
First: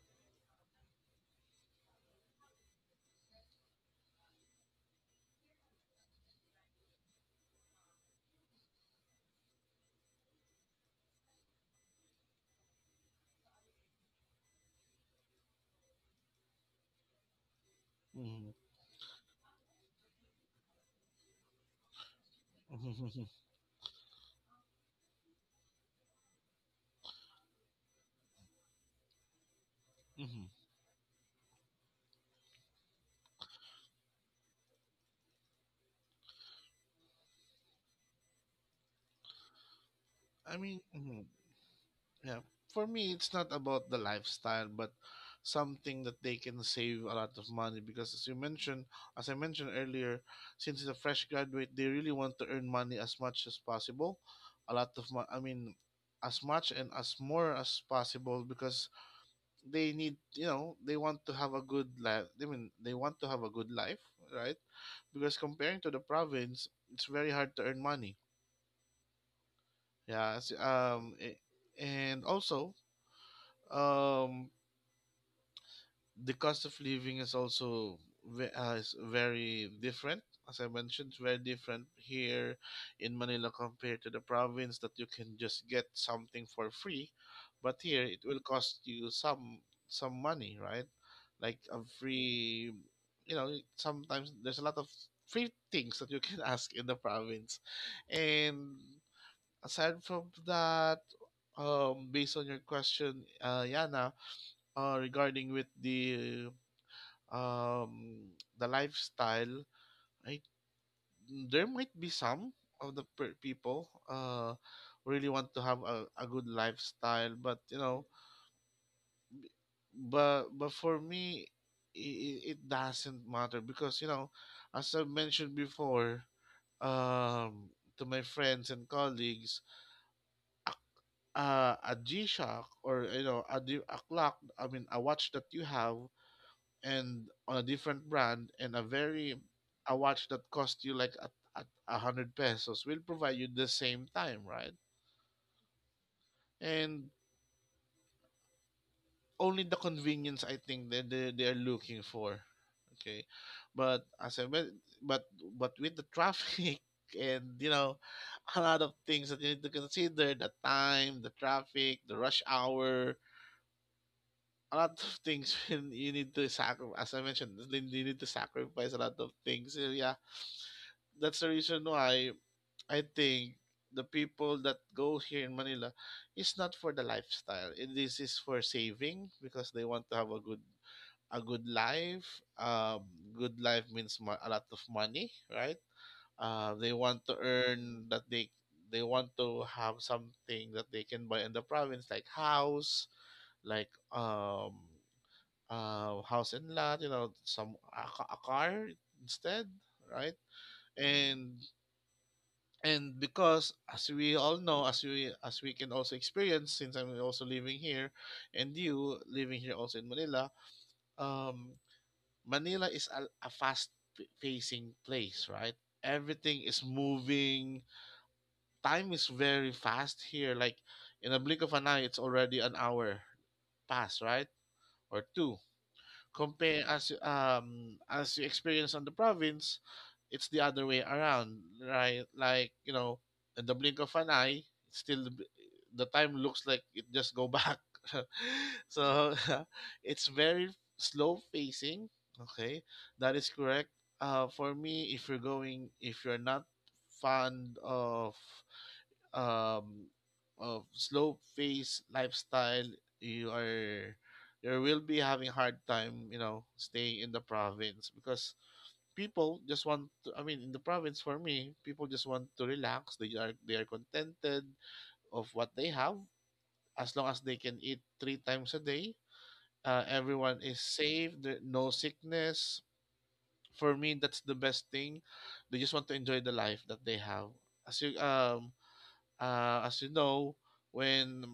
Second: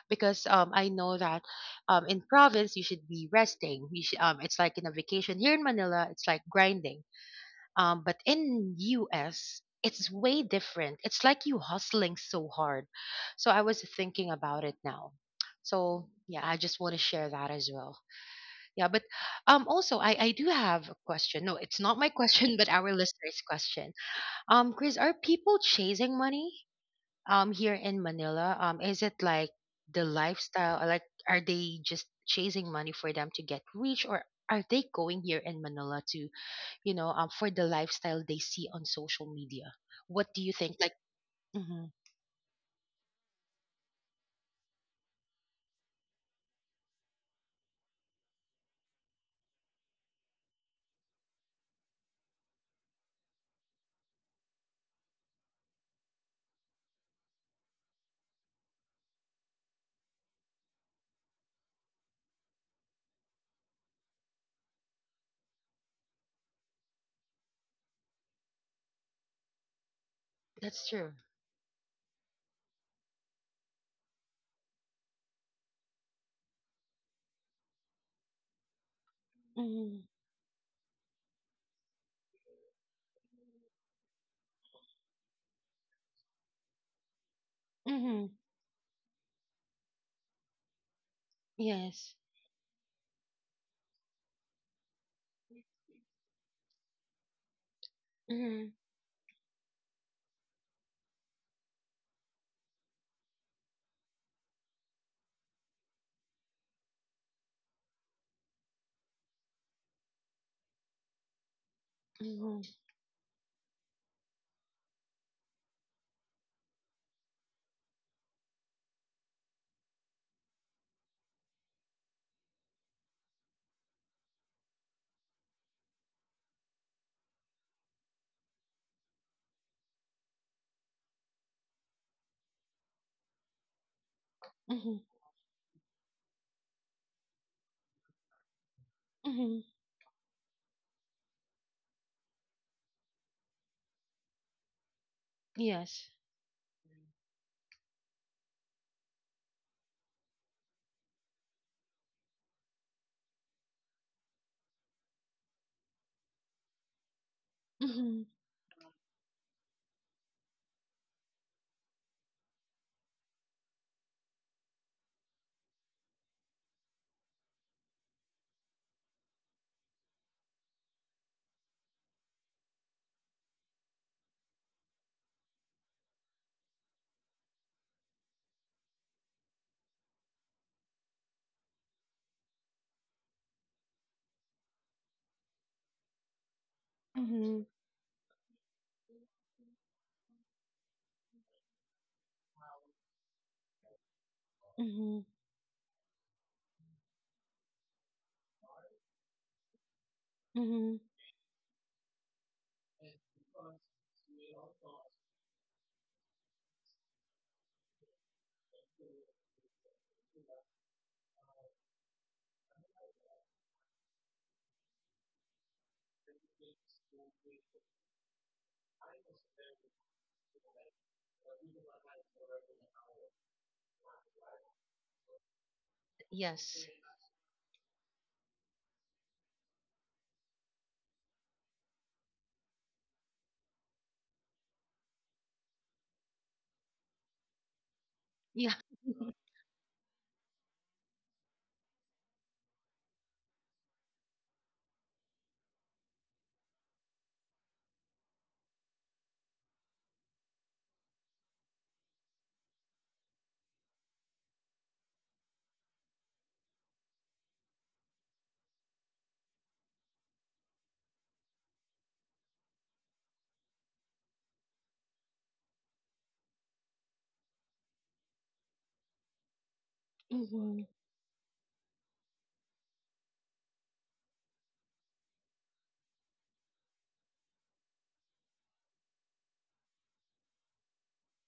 because I know that in province you should be resting, you should, it's like in a vacation. Here in Manila it's like grinding, but in US, it's way different. It's like you hustling so hard. So I was thinking about it now. So yeah, I just want to share that as well. Mhm. Yeah, but also I do have a question. No, it's not my question, but our Mhm. listeners' question. Chris, are people chasing money here in Manila? Is it like the Mhm. lifestyle? Or like, are they just chasing money for them to get rich, or are they going here in Manila to, you know, for the lifestyle they see on social media? What do you I think? mean. Like, Mhm. mhm, Yeah. For me, it's not about the lifestyle, but something that they can save a lot of money, because, as I mentioned earlier, since it's a fresh graduate, they really want to earn money as much as possible. A lot of mo- I mean, as much and as more as possible, because they need, they want to have a good life. I mean, they want to have a good life, right? Because comparing to the province, it's very hard to earn money. Yeah, that's true. And also, um the cost of living is also, is very Hmm. different. As I mentioned, it's very different here in Manila compared to the province, that you can just get something for free, but here it Hmm. will cost you some, money, right? Like a Yes. free, sometimes there's a lot of free things that you can ask in the province. And Hmm. aside from that, based on your question, Yana, regarding with the, um, lifestyle, I, there might be some Hmm. of the, people, who really want to have a good lifestyle, but you know, but for me, it doesn't matter, because you know, as I mentioned before, um, to my friends and colleagues, a G Shock, or you know a, a clock, I mean, Hmm. a watch that you have and on a different brand, and a very, Hmm. a watch that cost you like, a, 100 pesos will provide you the same time, right? Yes. And only the convenience I think that, they are looking for. Okay, but as I men- but with the traffic, and, Hmm. a lot of things that you need to consider: the time, the traffic, the rush hour, a lot of things, when you need to sacrifice, as I mentioned, you need to sacrifice a lot of things. So yeah, that's the reason why I think the people that go here in Manila is not for the lifestyle, this is for saving, because they want to have a good, life. Um good life means, a lot of money, right? They want to Hmm. earn, that they want to have something that they can buy in the province, like house, like, Hmm. House and lot, you know, some, a car instead, right? Hmm. And and because as we all know, as we, can also experience, since I'm also living here, and you living here also in Manila, um, Manila is a fast, facing place, right? Everything is moving. Time is very fast here. Like in a blink of an eye, it's already an hour past, right? Or two, compare, Yes. As you experience on the province, it's the other way around, right? Like, in the blink of an eye, it's still the, time looks like it just go back. Yeah. So it's very slow facing. Okay, that is correct. For me, if you're not fond of, um, of slow pace lifestyle, you are, you will be having hard time, you know, staying in the province, because people just want to, I mean, in the province, for me, people just want to relax. They are contented of what they have, as long as they can eat three times a day. Everyone is Hmm. safe, there, no sickness. For me that's the best thing. They just want to enjoy the life that they have. As you um as you know, when,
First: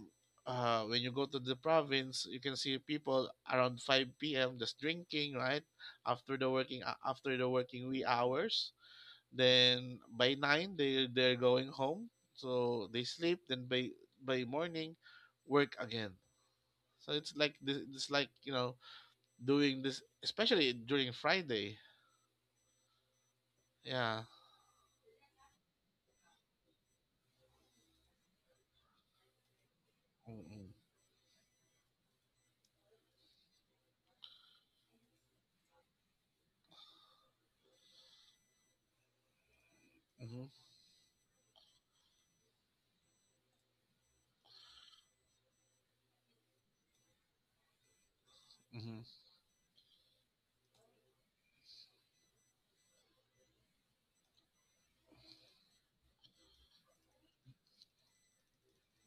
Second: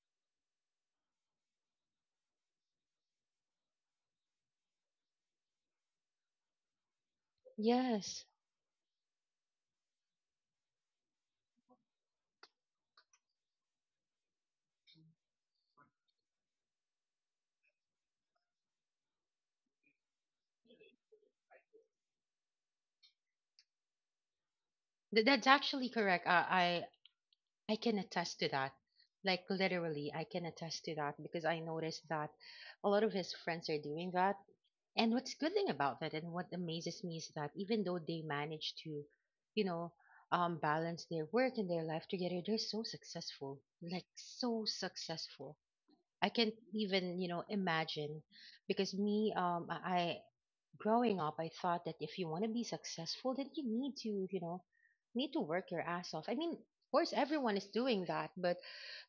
when you go to the province, you can see people around 5 p.m. just drinking, right? After the working wee Yes. hours, then by 9 they, they're going home, so they sleep. Then by, morning, work again. So it's like this, it's like, doing this, especially during Friday. Yeah. That's actually correct. I can attest to that. Like literally, I can Mm-mm. attest to that because I noticed that a lot of his friends are doing that. And what's good thing about that, and what amazes me is that even though they manage to, you know, Mhm. Balance their work and their life together, they're so successful, like so successful. I can't even, you know, imagine, because Mhm. me, growing up, I thought that if you want to be successful, then you need to, you know, need to work your ass off. I mean, of course, everyone is doing that, but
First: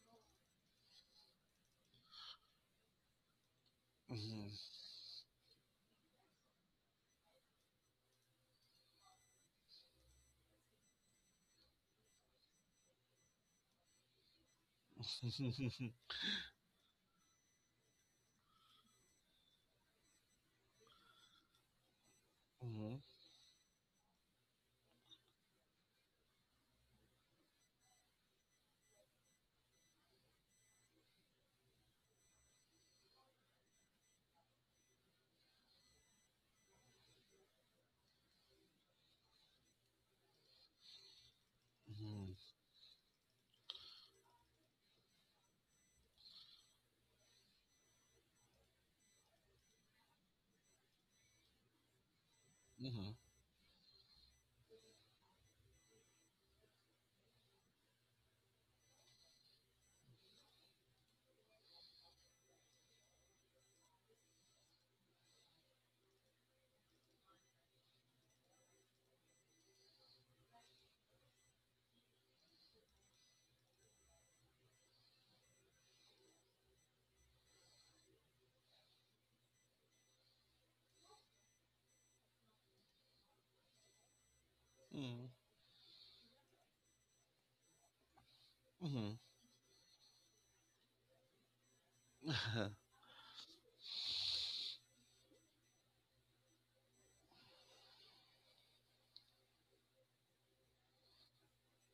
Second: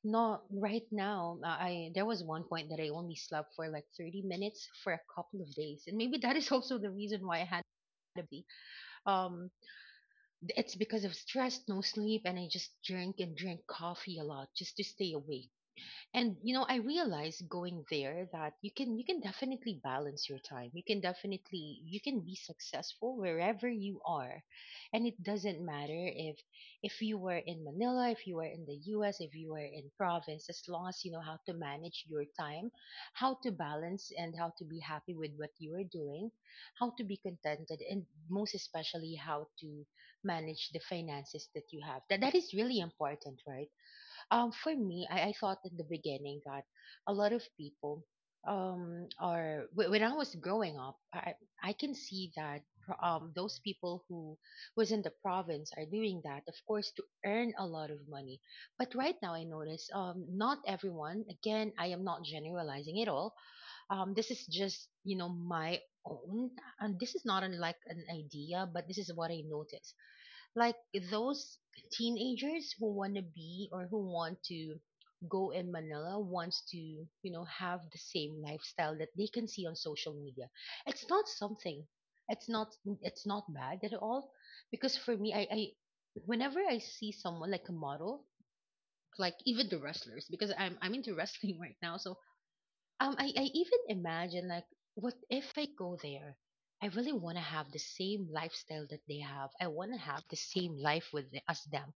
not right now. I There was one point that I only slept for like 30 Mhm. minutes for a couple of days, and maybe that is also the reason why I had a baby. Um, it's because of stress, no sleep, and I just drink and drink coffee a lot just to stay awake. And you know, I realized going there that you can, you can definitely balance your time, you can definitely, you can be Mhm. successful wherever you are, and it doesn't matter if you were in Manila, if you were in the US, if you were in province, as long as you know how to manage your time, how to balance, and how to be happy with what you are doing, how to be contented, and most especially how to manage the finances that you have. That Mhm. that is really important, right? For me, I thought in the beginning that a lot of people when I was growing up, I can see that Mhm. Those people who was in the province are doing that, of course, to earn a lot of money. But right now, I notice not everyone. Again, I am not generalizing at all. This is just you know my own, and this is not unlike an idea, but this is what I noticed, like those teenagers who want to be or who want to go in Manila wants to, you know, have the same lifestyle that they can see on social media. It's not something. It's not, it's not bad at all because for Mhm. me, I whenever I see someone like a model, Mhm. like even the wrestlers, because I'm into wrestling right now. So I even imagine like, what if I go there? I really want to have the same lifestyle that they have. I want to have the same life with the, as them.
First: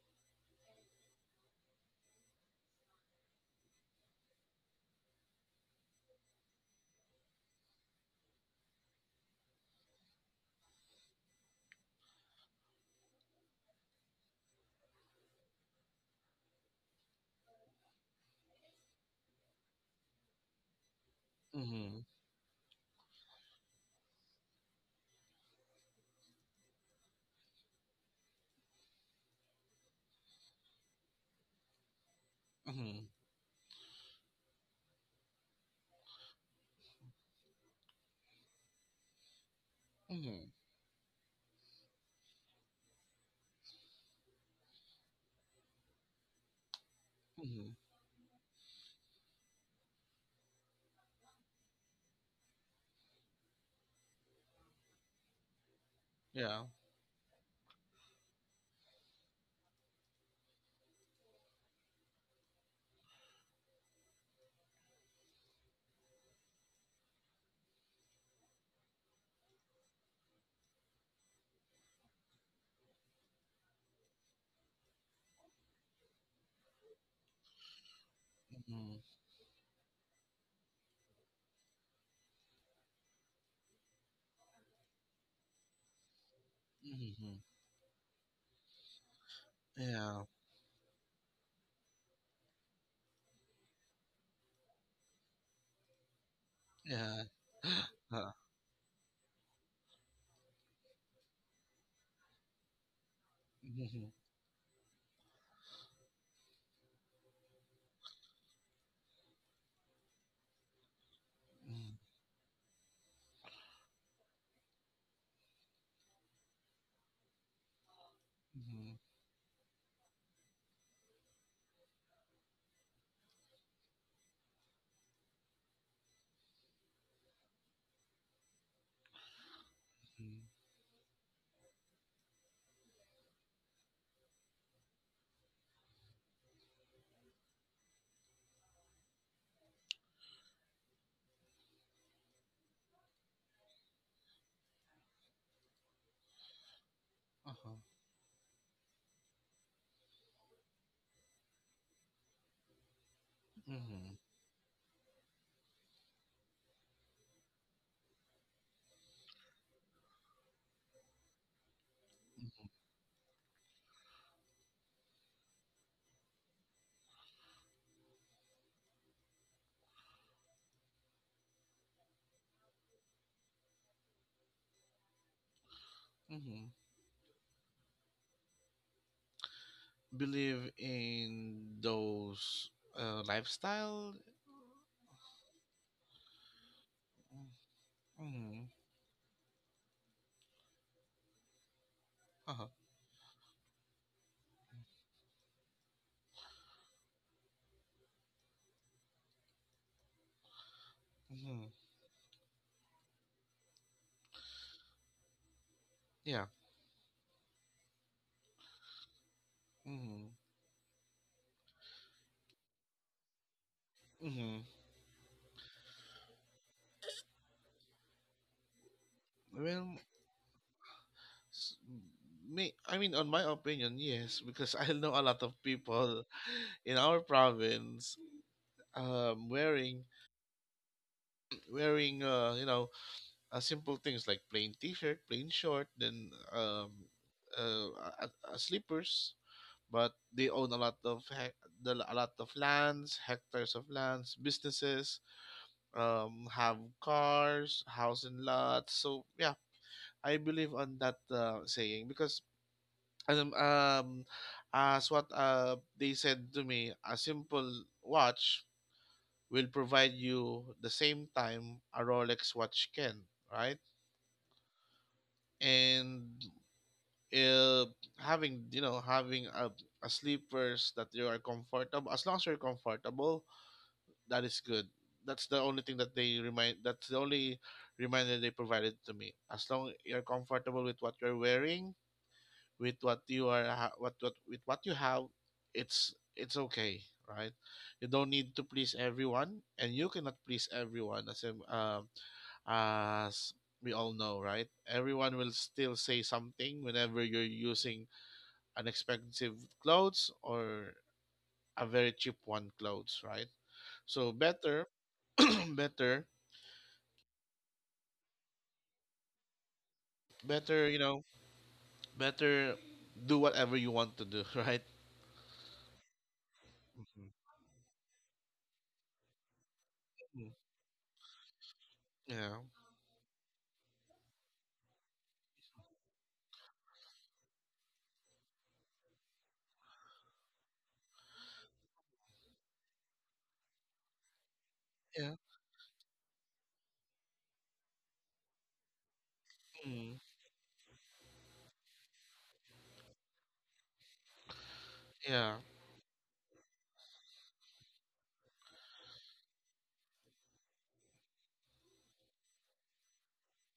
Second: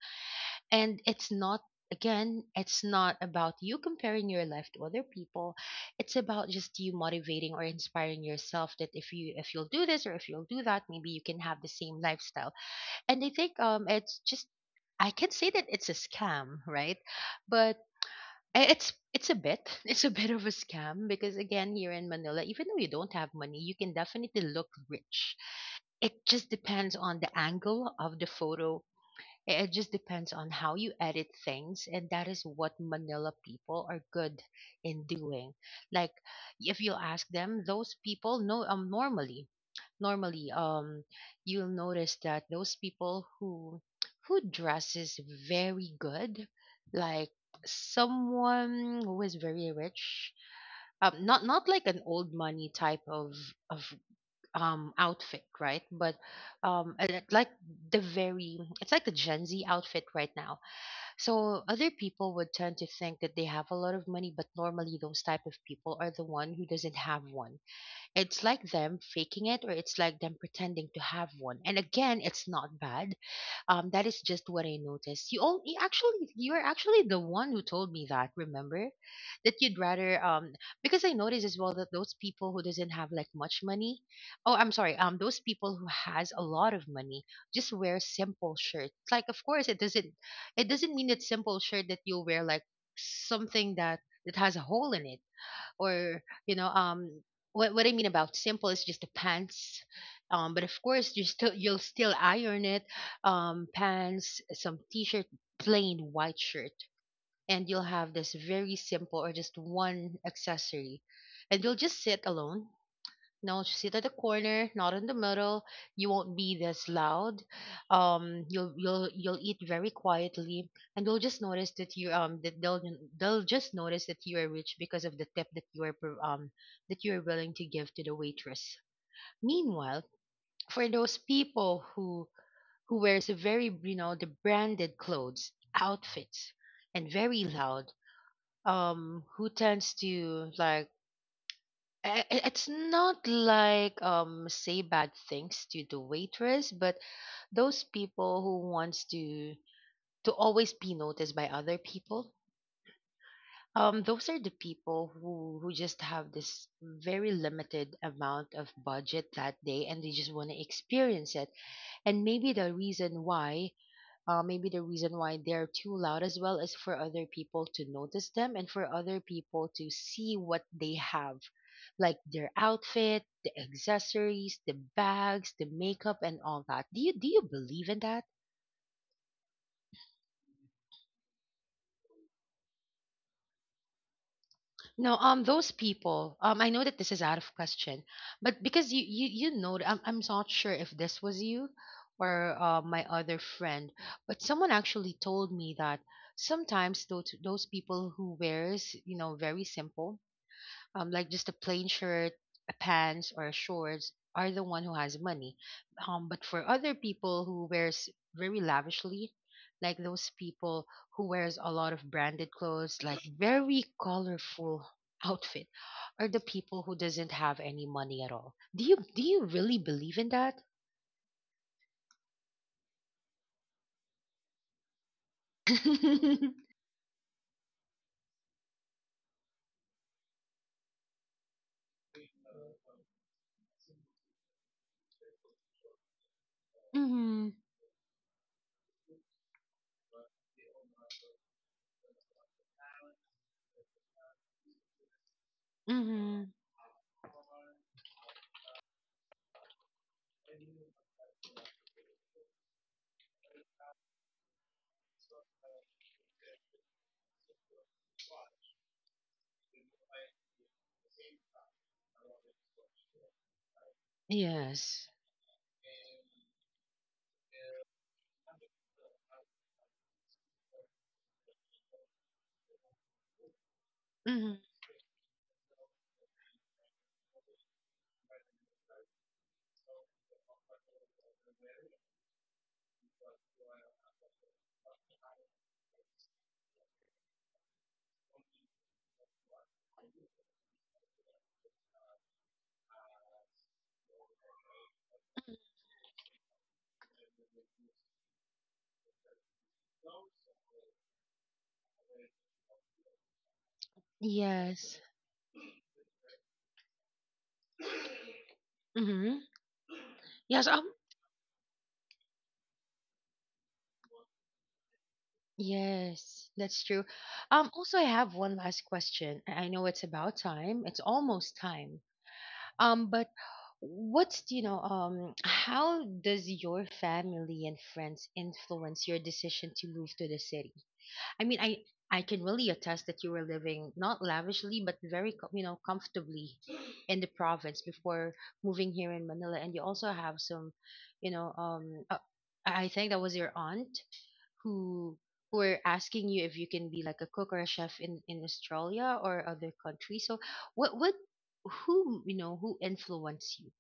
And it's not, again, it's not about you comparing your life to other people. It's about just you motivating or inspiring yourself that if you, if you'll do this, or if you'll do that, maybe you can have the same lifestyle. And I think it's just I can say that it's a scam, right? But It's it's a bit it's a bit of a scam because again, here Mhm. in Manila, even though you don't have money, you can definitely look rich. It just depends on the angle of the photo, it just depends on how you edit things, and that is what Mhm. Manila people are good in doing. Like, if you ask them, those people know, normally, Mhm. normally, you'll notice that those people who dresses very good, like Mhm. someone who is very rich, not like an old money type of of outfit, right? But Yeah. I like the very, it's like the gen Z outfit right now. So other people would tend to think that they have a lot of money, but normally those type of people are the one who doesn't have one. It's like them faking it, or it's like them pretending to have one, and again it's not bad. That is just what I noticed. You all, actually, you are actually the one who told me that. Remember, Mhm. that you'd rather because I noticed as well that those people who doesn't have like much money, oh I'm sorry, those people who has a lot of money Mhm. just wear simple shirts. Like of course it doesn't, Yeah. it doesn't mean that simple shirt that you wear, like something that has a hole in it, or you know, Yeah. What what I mean Uh Huh. about simple is just the pants. But of course you still, you'll still iron it, Mhm. pants, some t-shirt, plain white shirt, and you'll have this very simple or just one accessory, and you'll Mhm. just sit alone, no, just sit at the corner, not in the middle. You won't be this loud. You'll Mhm. you'll you'll eat very quietly, and they'll just notice that you, that they'll just notice that you are rich because of the tip that you are that you are willing to give to the waitress. Meanwhile, Mhm. for those people who wears a, very, you know, the branded clothes, outfits, and very loud, who tends to like, it's not like say bad things to the waitress, but Uh-huh. those people who wants to always be noticed by other people, Mhm. those are the people who just have this very limited amount of budget that day and they just want to experience it. And maybe Mhm. the reason why, maybe the reason why they're too loud as well, is for other people to notice them and for other people to see what they have, like their outfit, the accessories, the bags, the makeup, and all Mhm. that. Do you believe in that? Believe in those, lifestyle. No, those people, I know that this is out of question, but Mhm. because you know, I'm not sure if this was you, or Uh-huh. My other friend, but someone actually told me that sometimes those people who wears, you know, very simple, like just a Mhm. plain shirt, a pants, or shorts, are the one who has money. Yeah. But for other people who wears very lavishly, like those Mhm. people who wears a lot of branded clothes, like very Mhm. colorful outfit, are the people who doesn't have any money at all. Do you really Well, believe in that? s- me. I mean, on my opinion, yes, because I know a lot of people Mhm. in our province, wearing, you know, simple things like plain t-shirt, plain short, then, uh, slippers. But they own a lot of, hec- the a lot of lands, hectares of lands, businesses, Mhm. have cars, house and lots. So yeah, I believe on that, saying, because, um, um as what, they said to me, a simple watch will provide you the same time a Rolex watch can, right? Yes. And, uh, having, having a sleepers that you are comfortable, as long as you're comfortable, that is Mhm. good. That's the only thing that they remind. That's the only reminder they provided to me. As long you're comfortable with what you're wearing, with what you are, ha- what with what you have, it's okay, right? You don't need to please everyone, and you cannot please everyone. As we all know, right? Everyone will still say something whenever you're using an expensive clothes or a very cheap one clothes, right? So better, Yes. better, Mhm. Yes. better, you know, better do whatever you want to do, right? Yes, that's true. Mhm. Also, I have one last question. I know it's about Mm. time. It's almost time. Yeah, But what's, you know, how does your family and friends influence your decision to move to the city? I mean, I can really attest that you were living not lavishly, but very, yeah, you know, comfortably in the province before moving here in Manila, and you also mm, have some, you know, I think that was your aunt who yeah. Are asking you if you can be like a cook or a chef in Australia or other countries. So what who, you know, who influenced you?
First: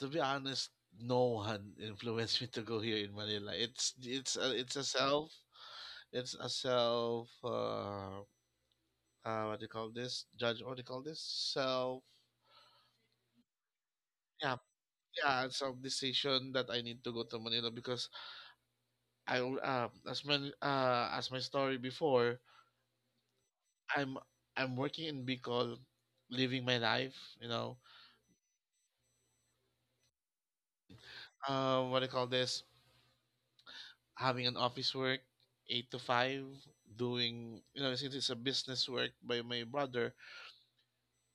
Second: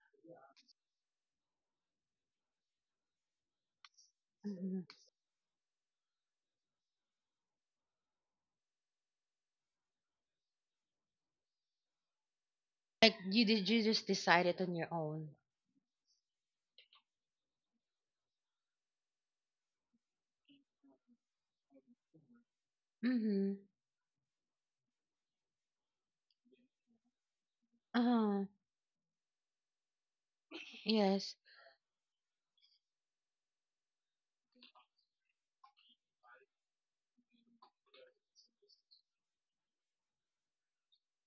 To be honest, no one influenced me to go here in Manila. It's a Hmm. self, it's a self. What do you call this judge what do you call this so Like, you, did you just decide yeah it on your own? yeah, some decision that I need to go to Manila because I al- as my story before, Mm-hmm. i'm I'm working in Bicol, living my life, you know Uh-huh. Yes. What do you call this having an office work, 8 to 5, doing, you know, since it's a business work by my brother.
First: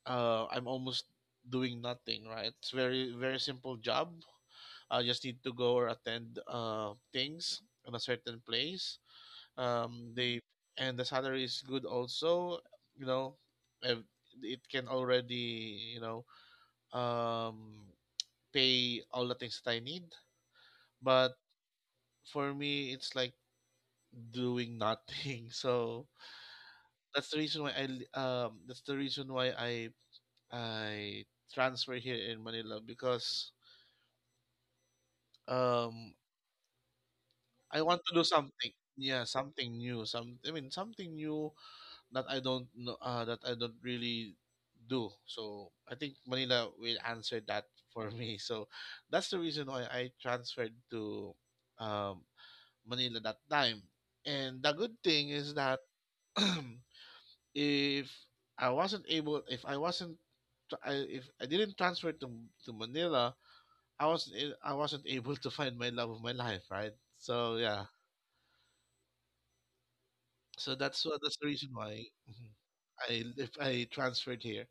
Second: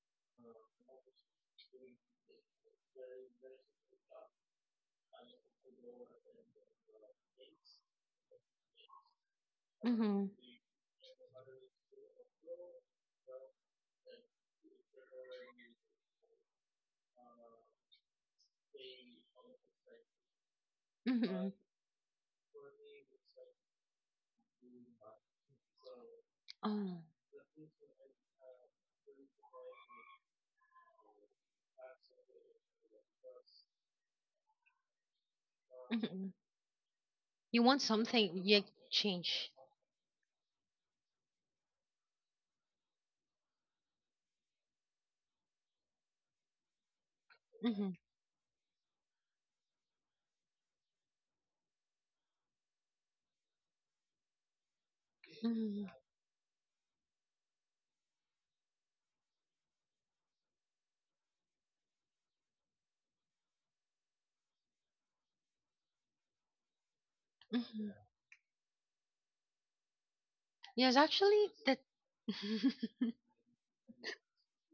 Uh, I'm almost doing nothing, right? It's very simple job. I just need to go or attend things in a certain place. Mm-hmm. They And the salary is good also. You know, ev- it can already, you know, um, pay all the things that I need. But Mm-hmm. for me, it's like doing nothing. So Oh. That's the reason why I transfer here in Manila because um Mm-hmm. You want I want to do something? You something. Yeah, change. something new. Something new that I don't know, that I don't really do. So I think Manila will answer that Mm-hmm. for me. So that's the reason why I transferred to um, Manila that time. And the good thing is that Mm-hmm. if I wasn't able, if I wasn't, tr- I- if I didn't transfer to Manila, I wasn't able to find my love of my life. Right. So yeah. Mm-hmm. So Yes, that's the actually, reason that why, mhm, I if I transferred here.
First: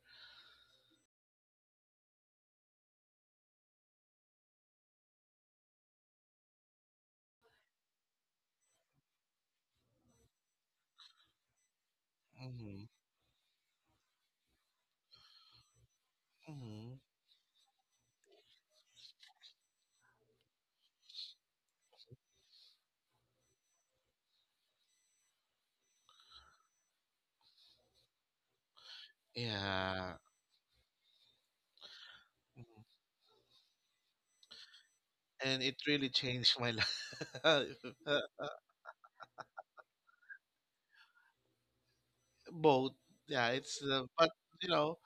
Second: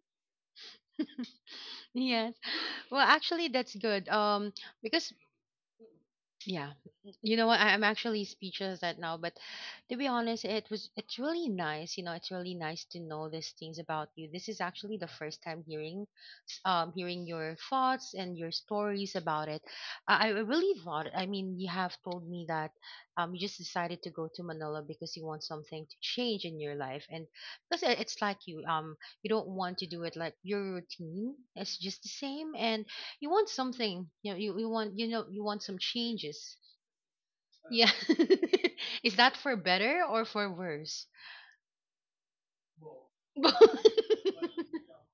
yes. Well, actually, that's good. Because yeah. You know what? I'm actually speechless right now, but to be honest, it's really nice. You know, it's really Hmm. nice to know these things about you. This is actually the first time hearing, Hmm. Hearing your thoughts and your stories about it. I really thought. I mean, you have told me that, you just decided to go to Manila because you want something to change in your life, and because it's like you, you don't want to do it Yeah. like your routine. It's just the same, Mhm. and you want something, you know, you want, you know, you And want it some really changes. changed my life. Yeah. Is that for better or for worse? Both. Yeah, it's but you know,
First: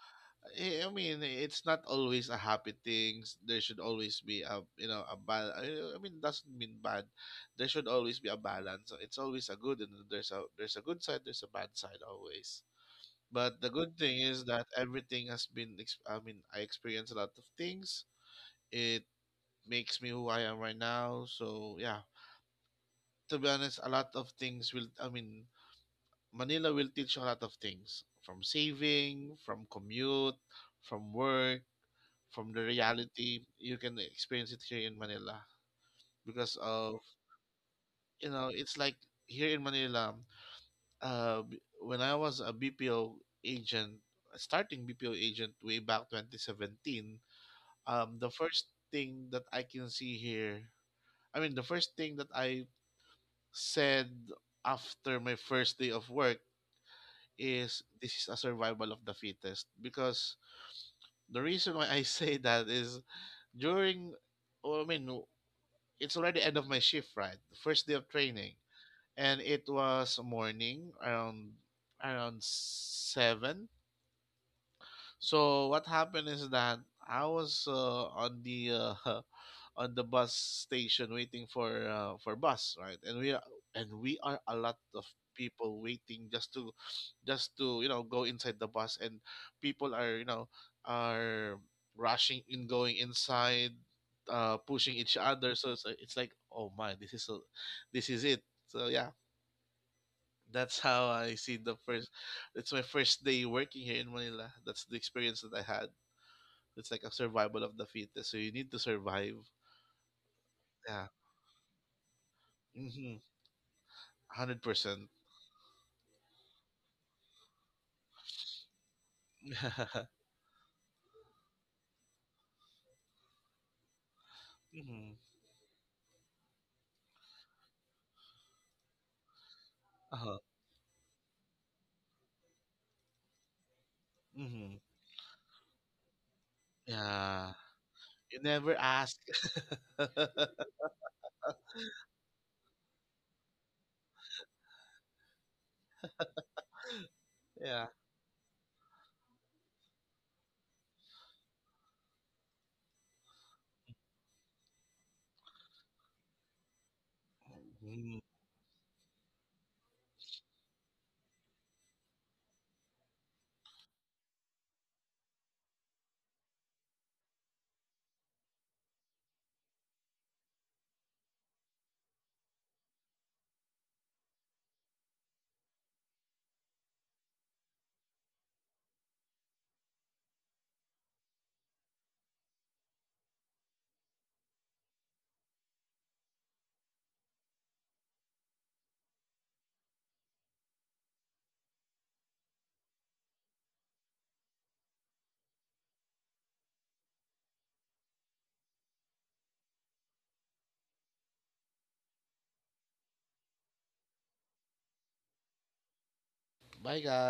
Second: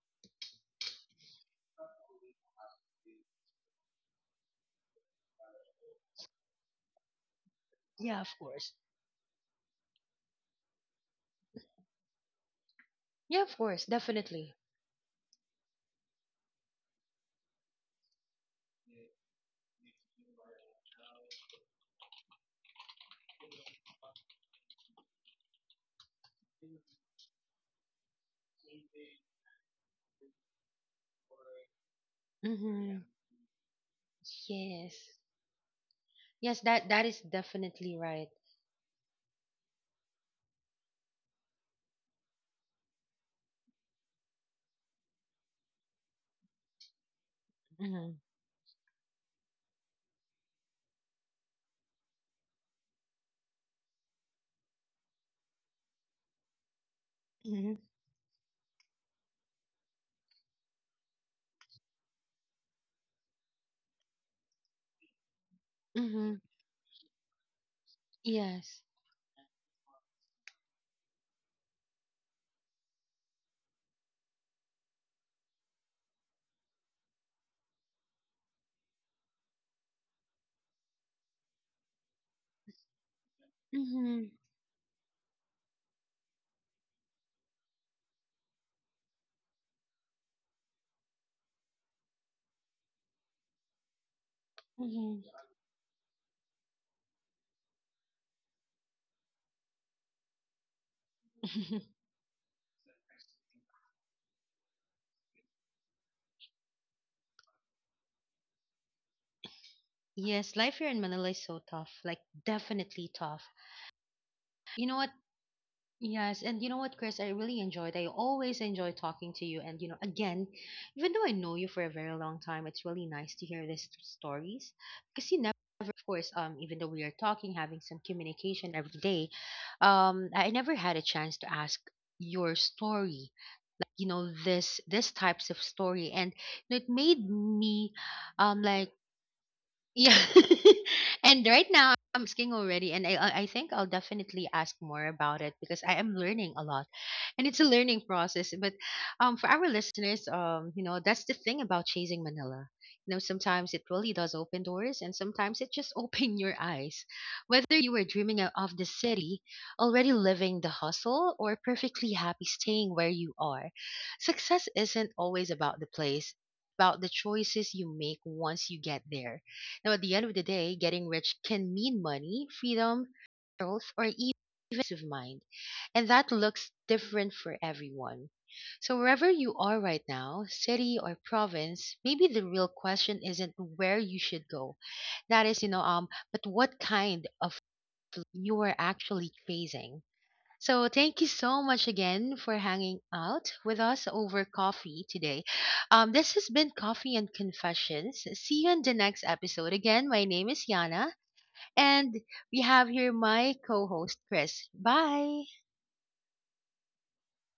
I mean, it's not always a happy thing. There should always be a, you know, a bal. I mean, doesn't mean bad. There should Yeah, always of be a course. balance. It's always a good and there's a good side. There's a bad side always. Yeah, of But the course, good thing is definitely. that everything has been, I experienced a lot of things. It makes me who I am right now. So, yeah, to be honest, a lot of things will, I mean, Manila will teach you a lot of things, from saving, from commute, from work, from the Mm-hmm. reality. You can experience it here in Yes. Manila because Yes, that of, that is definitely you right. know, it's like here in Manila, when I was a BPO agent, starting BPO agent way back 2017. Mm-hmm. The first thing that I can see here, I mean, the first thing that I said after my first day of work Mm-hmm. is this is a survival of the fittest. Because the reason why I say that is during, oh, I mean, it's Mm-hmm. already end of my shift, right? The first day of training, Yes. and it was morning around 7. So what happened is that I was on the on the bus station waiting for bus, right? And we Mm-hmm. are a lot of people waiting just to you know, go inside the bus, and people are, you know, are rushing in going inside, pushing each Mm-hmm. other. So it's like, oh my, this is it. So yeah, that's how I see the first. It's my first day working here in Manila. That's the experience that I had. It's like a survival of the fittest. So you need to survive. Yes, life here Yeah. in Manila is so tough, like Mm-hmm. definitely tough. You know 100%. what? Yes, and you know what, Chris, I really enjoyed. I always enjoy talking to you, and you know, again, even though I know you for a very long time, it's really nice to hear these stories, Mm-hmm. because you never, of course, even though we are talking, having some communication every day, Uh-huh. I never had a chance to ask your story, like you know, Mm-hmm. This types of story, and you know, it made Yeah. me, You never like ask. yeah. And right now I'm asking already, and I think I'll definitely ask more about it because I am learning a lot. And it's a Yeah. learning process, but um, for our listeners, um, you know, that's the thing about chasing Manila. You know, sometimes it really does open doors, and sometimes it just open your eyes. Whether you were Mhm. dreaming of the city, already living the hustle, or perfectly happy staying where you are, success isn't always about the place, about the choices you make once you get there. Now, at the end of the day, getting rich can mean money, freedom, growth, or even peace of mind. And that looks different for everyone. So, wherever you are right now, city or province, maybe the real question isn't where you should go. That is, you know, but what kind of you are actually chasing. So thank you so much again for hanging out with us over coffee today. This has been Coffee and Confessions. See you in the next episode. Again, my name is Yana, and we have here my co-host Chris. Bye. Bye, guys.